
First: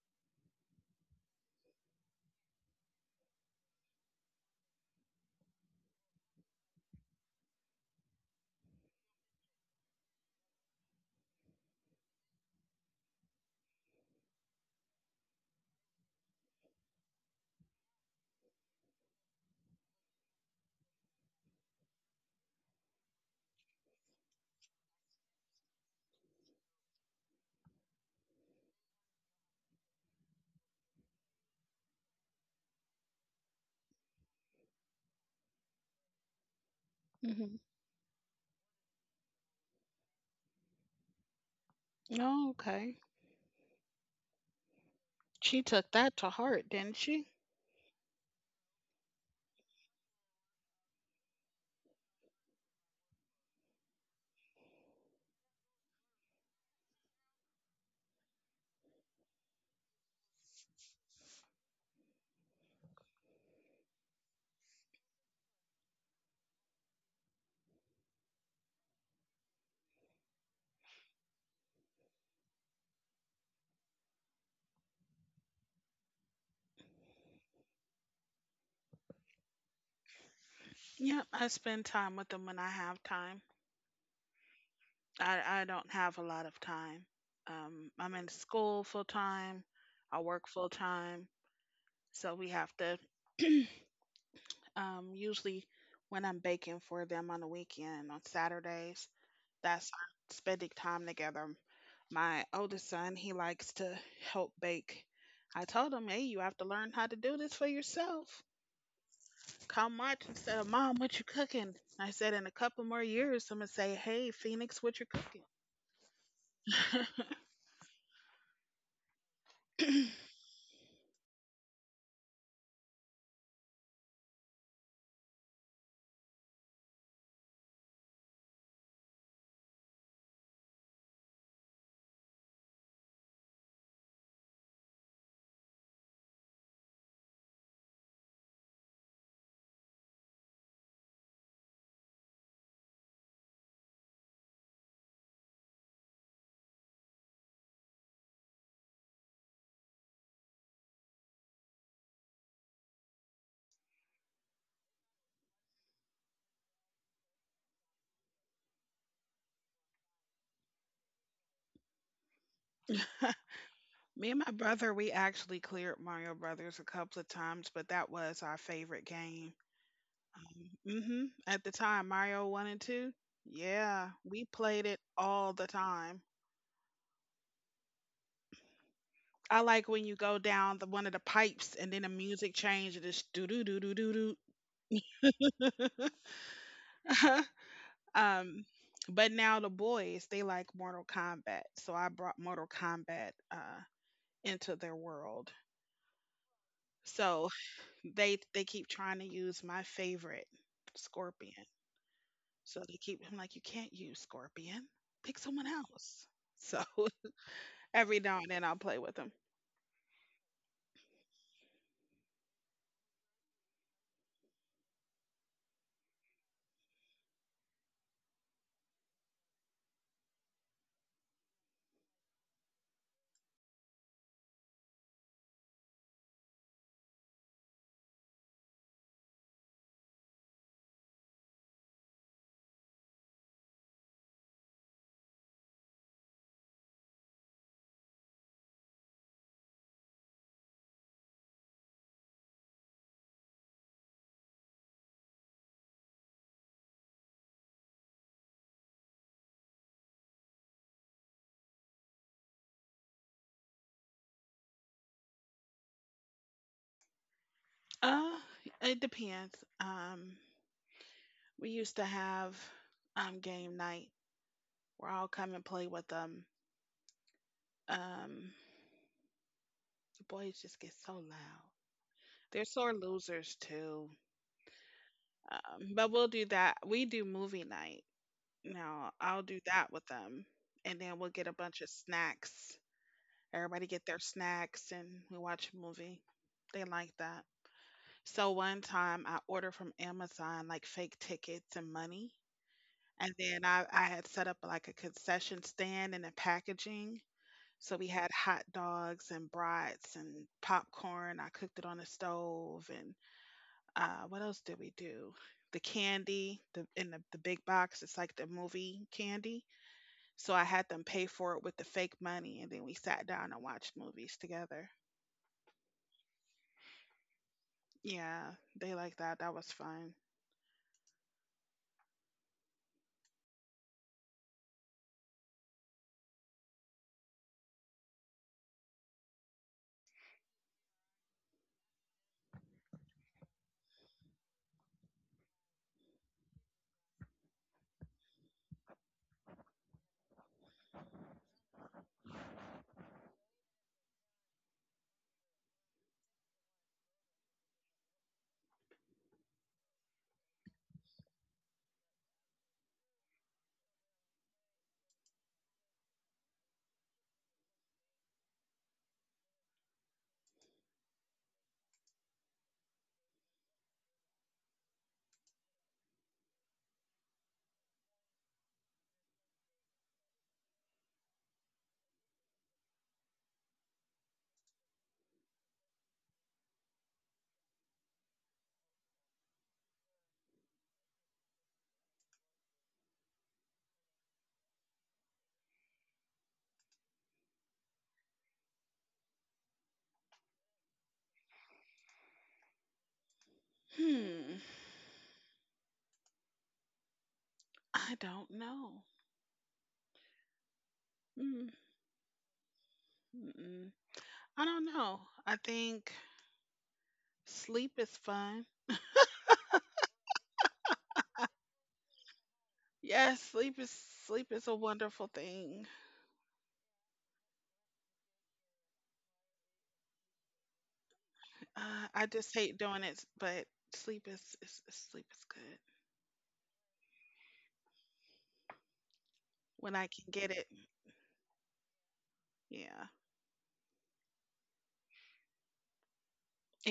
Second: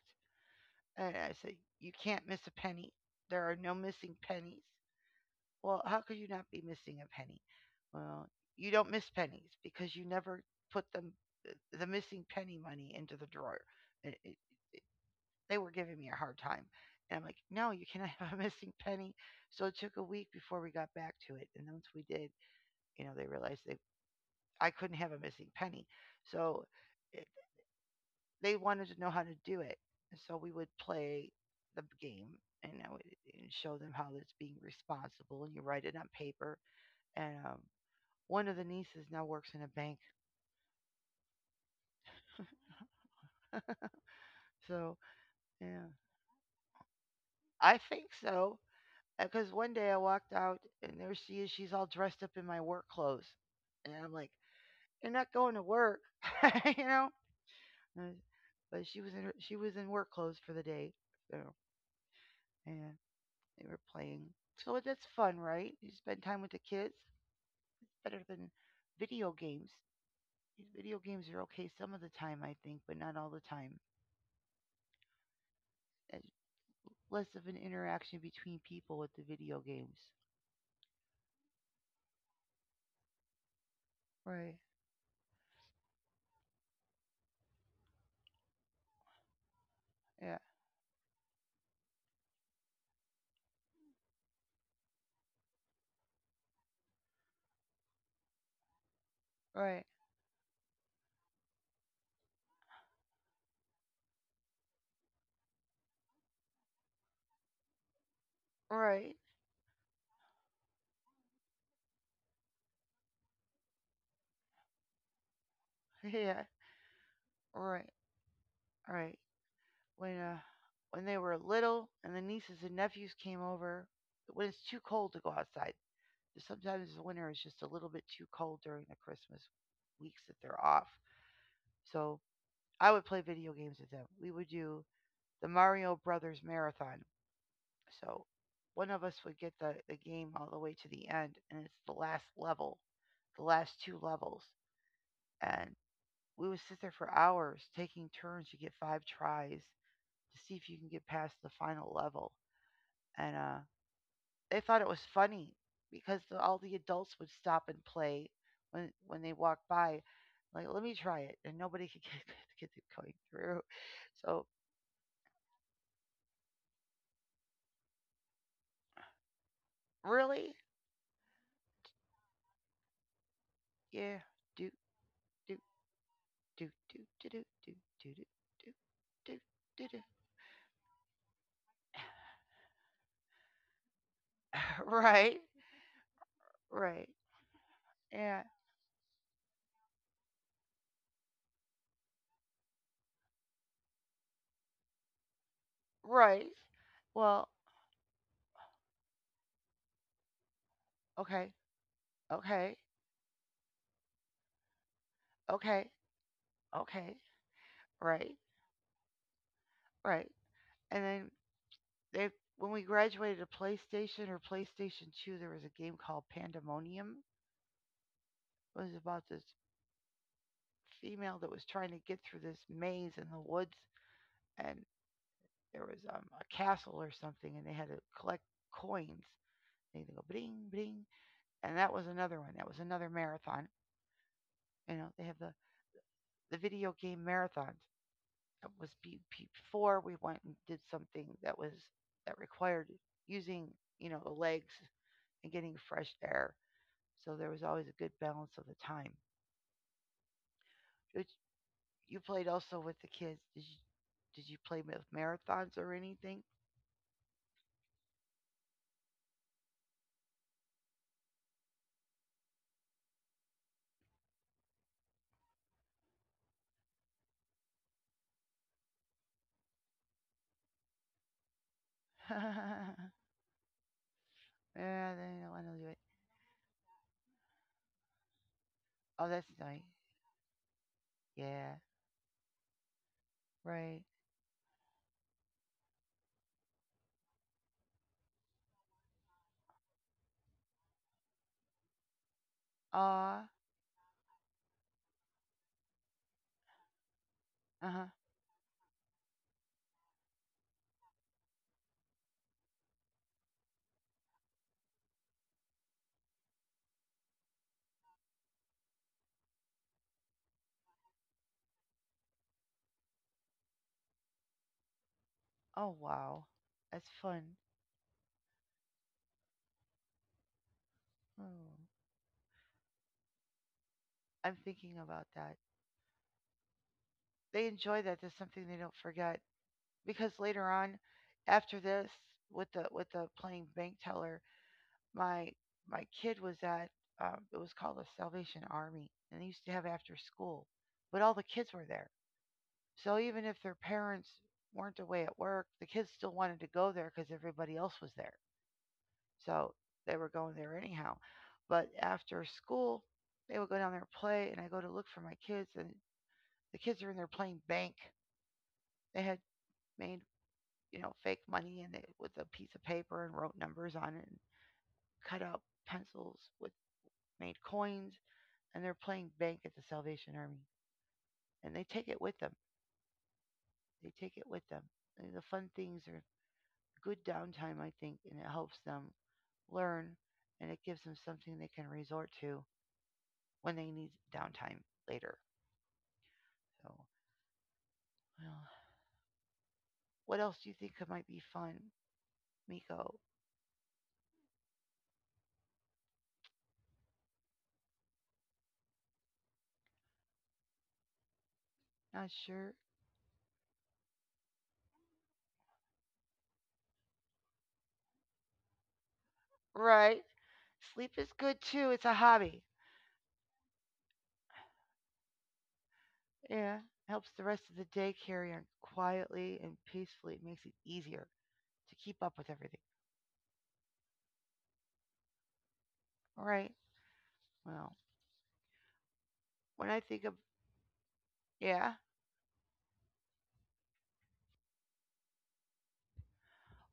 [SPEAKER 1] And I said, you can't miss a penny. There are no missing pennies. Well, how could you not be missing a penny? Well, you don't miss pennies because you never put them the missing penny money into the drawer. It, it, They were giving me a hard time. And I'm like, no, you cannot have a missing penny. So it took a week before we got back to it. And once we did, you know, they realized they I couldn't have a missing penny. So it, they wanted to know how to do it. And so we would play the game and I would and show them how it's being responsible. And you write it on paper. And
[SPEAKER 2] Mm-hmm.
[SPEAKER 1] one of the nieces now works in a bank.
[SPEAKER 2] Oh, okay.
[SPEAKER 1] So
[SPEAKER 2] She
[SPEAKER 1] yeah,
[SPEAKER 2] took that to heart, didn't she?
[SPEAKER 1] I think so. Because one day I walked out and there she is. She's all dressed up in my work clothes. And I'm like, you're not going to work, you know? And- But she was in work clothes for the day. So, and they were playing. So that's fun, right? You spend time with the kids. Better than video games. These Video games are okay some of the time, I think, but not all the time. It's less of an interaction between people with the video games.
[SPEAKER 2] Yep, I spend time with them when I have time.
[SPEAKER 1] Right.
[SPEAKER 2] I don't have a lot of time. I'm in school full time, I
[SPEAKER 1] Yeah.
[SPEAKER 2] work full time, so we have to usually when I'm baking for them on the weekend on Saturdays,
[SPEAKER 1] Right.
[SPEAKER 2] that's our spending time together. My oldest son, he likes to help bake. I told him, hey, you have to learn how to do this for yourself.
[SPEAKER 1] Right.
[SPEAKER 2] Called March and said, Mom, what you cooking? I said, in a couple more years, I'm going to say, hey, Phoenix, what you
[SPEAKER 1] Yeah.
[SPEAKER 2] cooking?
[SPEAKER 1] Right. Right. when uh, when they were little and the nieces and nephews came over when it's too cold to go outside. Sometimes the winter is just a little bit too cold during the Christmas weeks that they're off. So I would play video games with them. We would do the Mario Brothers marathon. So one of us would get the game all the way to the end, and it's the last level, the last two levels. And we would sit there for hours taking turns to get 5 tries to see if you can get past the final level. And they thought it was funny because all the adults would stop and play when they walked by. Like, let me try it, and nobody could get get it going through.
[SPEAKER 2] Me and my
[SPEAKER 1] So
[SPEAKER 2] brother, we actually cleared Mario Brothers a couple of times, but that was our favorite game.
[SPEAKER 1] really,
[SPEAKER 2] At the time, Mario 1 and 2. Yeah,
[SPEAKER 1] yeah,
[SPEAKER 2] we
[SPEAKER 1] do
[SPEAKER 2] played it all
[SPEAKER 1] do
[SPEAKER 2] the time.
[SPEAKER 1] do do do do do do do do do
[SPEAKER 2] I like
[SPEAKER 1] do
[SPEAKER 2] when
[SPEAKER 1] do.
[SPEAKER 2] you go down the one of the pipes and then the music changes and it's do do do do do
[SPEAKER 1] Right,
[SPEAKER 2] do.
[SPEAKER 1] right, yeah,
[SPEAKER 2] Um, but now the boys, they like Mortal Kombat. So I brought Mortal Kombat into their world.
[SPEAKER 1] right. Well,
[SPEAKER 2] So they keep trying to use my favorite
[SPEAKER 1] okay,
[SPEAKER 2] Scorpion. So
[SPEAKER 1] okay,
[SPEAKER 2] they keep I'm like, you can't use Scorpion. Pick someone
[SPEAKER 1] okay,
[SPEAKER 2] else. So
[SPEAKER 1] okay,
[SPEAKER 2] every now
[SPEAKER 1] right,
[SPEAKER 2] and then I'll play with them.
[SPEAKER 1] right, and then they when we graduated to PlayStation or PlayStation 2, there was a game called Pandemonium. It was about this female that was trying to get through this maze in the woods, and there was a castle or something, and they had to collect coins. They go bling bling, and that was another one. That was another marathon. You know, they have the video game marathons. That was before we went and did something that was that required using you know the legs and getting fresh air. So there was always a good balance of the time. Did- You played also with the kids. Did you play with marathons or anything?
[SPEAKER 2] Uh, it depends. Um, we used to have game night where I'll come and play with them. Um, the boys just get so loud. They're
[SPEAKER 1] Yeah,
[SPEAKER 2] sore losers too.
[SPEAKER 1] they don't want to do it.
[SPEAKER 2] But we'll do that. We do movie night. Now
[SPEAKER 1] Oh,
[SPEAKER 2] I'll
[SPEAKER 1] that's
[SPEAKER 2] do
[SPEAKER 1] nice.
[SPEAKER 2] that with them, and then we'll get a bunch
[SPEAKER 1] Yeah,
[SPEAKER 2] of snacks. Everybody get
[SPEAKER 1] right.
[SPEAKER 2] their snacks, and we watch a movie. They like that. So one time I ordered from Amazon like fake tickets and money, and
[SPEAKER 1] Ah,
[SPEAKER 2] then I had set up like a concession stand and a packaging.
[SPEAKER 1] uh
[SPEAKER 2] So we
[SPEAKER 1] huh.
[SPEAKER 2] had hot dogs and brats and popcorn. I cooked it on the stove and what else did we do? The candy, the in the, the big box, it's like the movie candy. So I had them pay for it with the fake money, and then we sat down and watched movies together.
[SPEAKER 1] Oh, wow. That's fun.
[SPEAKER 2] Yeah, they like that. That was fun.
[SPEAKER 1] Oh, I'm thinking about that. They enjoy that. That's something they don't forget because later on, after this, with the playing bank teller, my my kid was at it was called the Salvation Army, and they used to have after school, but all the kids were there. So even if their parents weren't away at work, the kids still wanted to go there because everybody else was there. So they were going there anyhow. But after school, they would go down there and play, and I go to look for my kids, and the kids are in there playing bank. They had made you know fake money and they, with a piece of paper and wrote numbers on it and cut out pencils with made coins and they're playing bank at the Salvation Army. And they take it with them. They take it with them. And the fun things are good downtime, I think, and it helps them learn and it gives them something they can resort to when they need downtime later. So, well, what else do you think might be fun, Miko?
[SPEAKER 2] Hmm. I don't know. Mm,
[SPEAKER 1] Not sure.
[SPEAKER 2] mm-mm. I don't know. I think sleep is fun.
[SPEAKER 1] Right. Sleep is good too. It's a hobby.
[SPEAKER 2] Yes, sleep is a wonderful thing.
[SPEAKER 1] Yeah. Helps the rest of the day carry on quietly and peacefully. It makes it easier to keep
[SPEAKER 2] I
[SPEAKER 1] up with
[SPEAKER 2] just hate
[SPEAKER 1] everything.
[SPEAKER 2] doing it, but sleep is, sleep is good
[SPEAKER 1] All right. Well, when
[SPEAKER 2] when
[SPEAKER 1] I
[SPEAKER 2] I
[SPEAKER 1] think
[SPEAKER 2] can
[SPEAKER 1] of,
[SPEAKER 2] get it.
[SPEAKER 1] yeah,
[SPEAKER 2] Yeah.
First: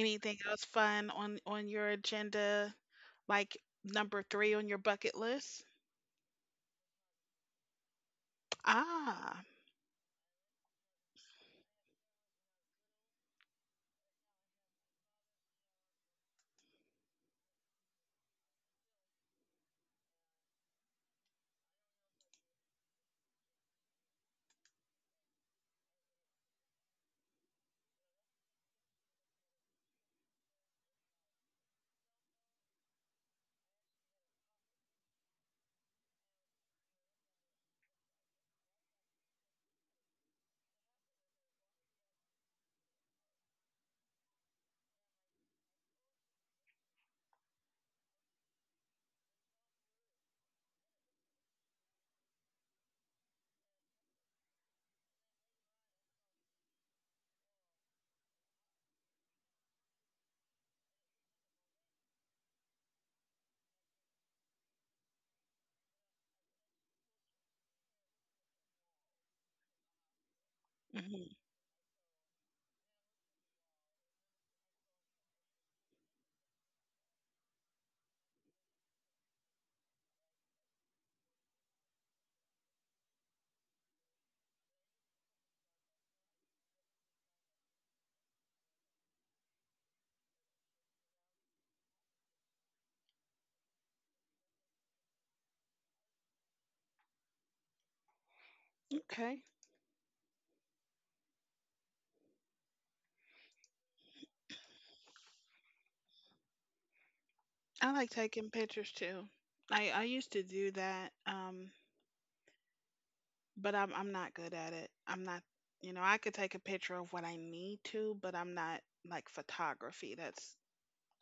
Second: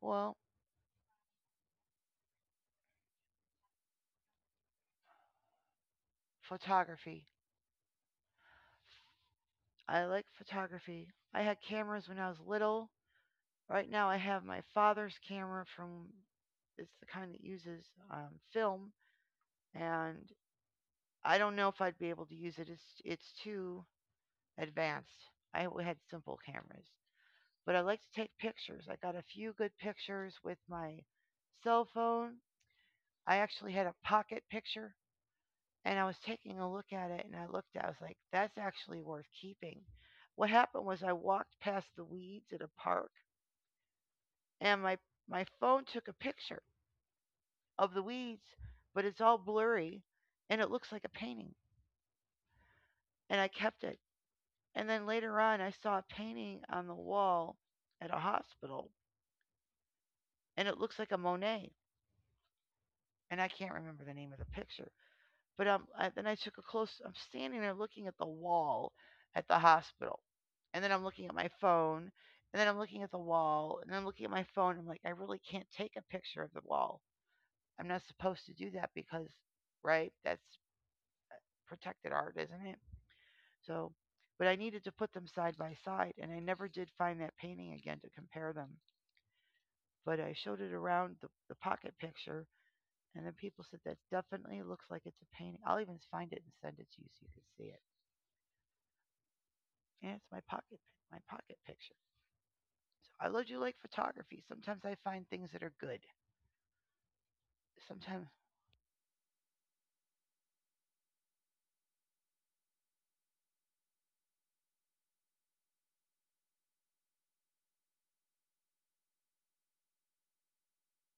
[SPEAKER 1] well,
[SPEAKER 2] else fun on your agenda, like number 3 on your bucket list?
[SPEAKER 1] photography.
[SPEAKER 2] Ah,
[SPEAKER 1] I like photography. I had cameras when I was little. Right now, I have my father's camera from, it's the kind that uses film, and I don't know if I'd be able to use it. It's too advanced. I had simple cameras, but I like to take pictures. I got a few good pictures with my cell phone. I actually had a pocket picture and I was taking a look at it and I looked at it, I was like, that's actually worth keeping. What happened was I walked past the weeds at a park and my phone took a picture of the weeds, but it's all blurry and it looks like a painting. And I kept it. And then later on I saw a painting on the wall at a hospital and it looks like a Monet. And I can't remember the name of the picture. But then I took a close. I'm standing there looking at the wall at the hospital, and then I'm looking at
[SPEAKER 2] hmm
[SPEAKER 1] my phone, and then I'm looking at the wall, and then I'm looking at my phone. I'm like, I really can't take a picture of the wall. I'm not supposed to do that because, right? That's protected art, isn't it? So, but I needed to put them side by side, and I never did find that painting again to compare them. But I showed it around the pocket picture, and then people said that definitely looks like it's a painting. I'll even find it and send it to you so you can see it.
[SPEAKER 2] okay.
[SPEAKER 1] And it's my pocket picture. So do like photography. Sometimes I find things that are good.
[SPEAKER 2] I like
[SPEAKER 1] Sometimes
[SPEAKER 2] taking pictures too. I used to do that, but I'm not good at it. I'm not, you know, I could take a picture of what I need to, but I'm not like photography. That's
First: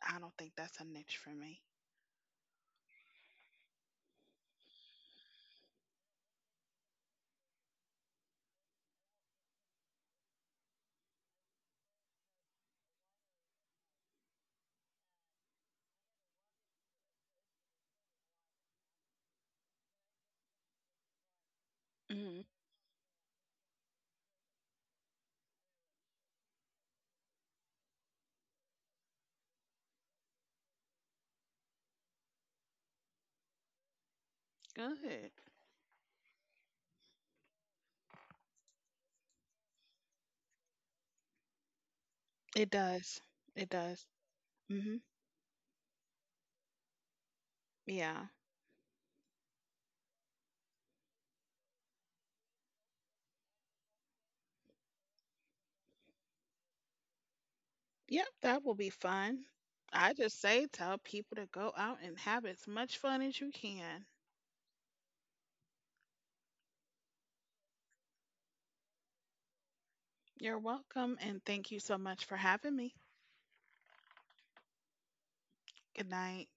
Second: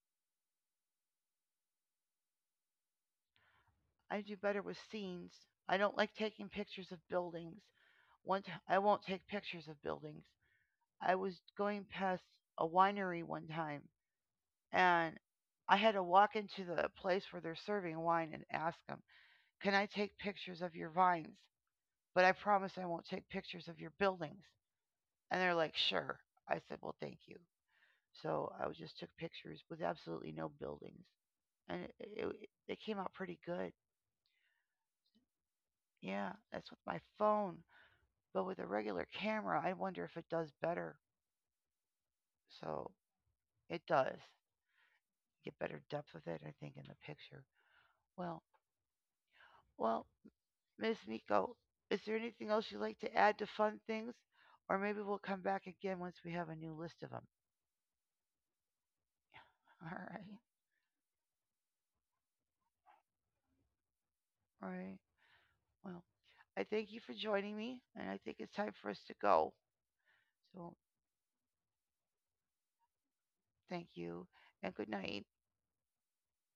[SPEAKER 2] I don't think that's a niche for me.
[SPEAKER 1] I do better with scenes. I don't like taking pictures of buildings. I won't take pictures of buildings. I was going past a winery one time and I had to walk into the place where they're serving wine and ask them, "Can I take pictures of your vines? But I
[SPEAKER 2] Mm,
[SPEAKER 1] promise I won't take pictures of your buildings." And they're like, "Sure." I said, "Well, thank you." So just took pictures with absolutely no buildings, and it came out pretty good.
[SPEAKER 2] good.
[SPEAKER 1] Yeah, that's with my phone, but with a regular camera, I wonder if it does better.
[SPEAKER 2] It
[SPEAKER 1] So
[SPEAKER 2] does. It
[SPEAKER 1] it
[SPEAKER 2] does.
[SPEAKER 1] does
[SPEAKER 2] Hmm
[SPEAKER 1] get better depth with it, I think, in the picture.
[SPEAKER 2] Yeah.
[SPEAKER 1] Well, well, Miss Miko, is there anything else you'd like to add to fun things, or maybe we'll come back again once we have a new list of them.
[SPEAKER 2] Yep, that will be fun.
[SPEAKER 1] All
[SPEAKER 2] I
[SPEAKER 1] right,
[SPEAKER 2] just say tell people to go out and have as much fun as you can.
[SPEAKER 1] all right. Well, I thank you for joining me, and I think it's time for us to go.
[SPEAKER 2] You're
[SPEAKER 1] So
[SPEAKER 2] welcome, and thank you so much for having me.
[SPEAKER 1] thank you and good night.
[SPEAKER 2] Good night.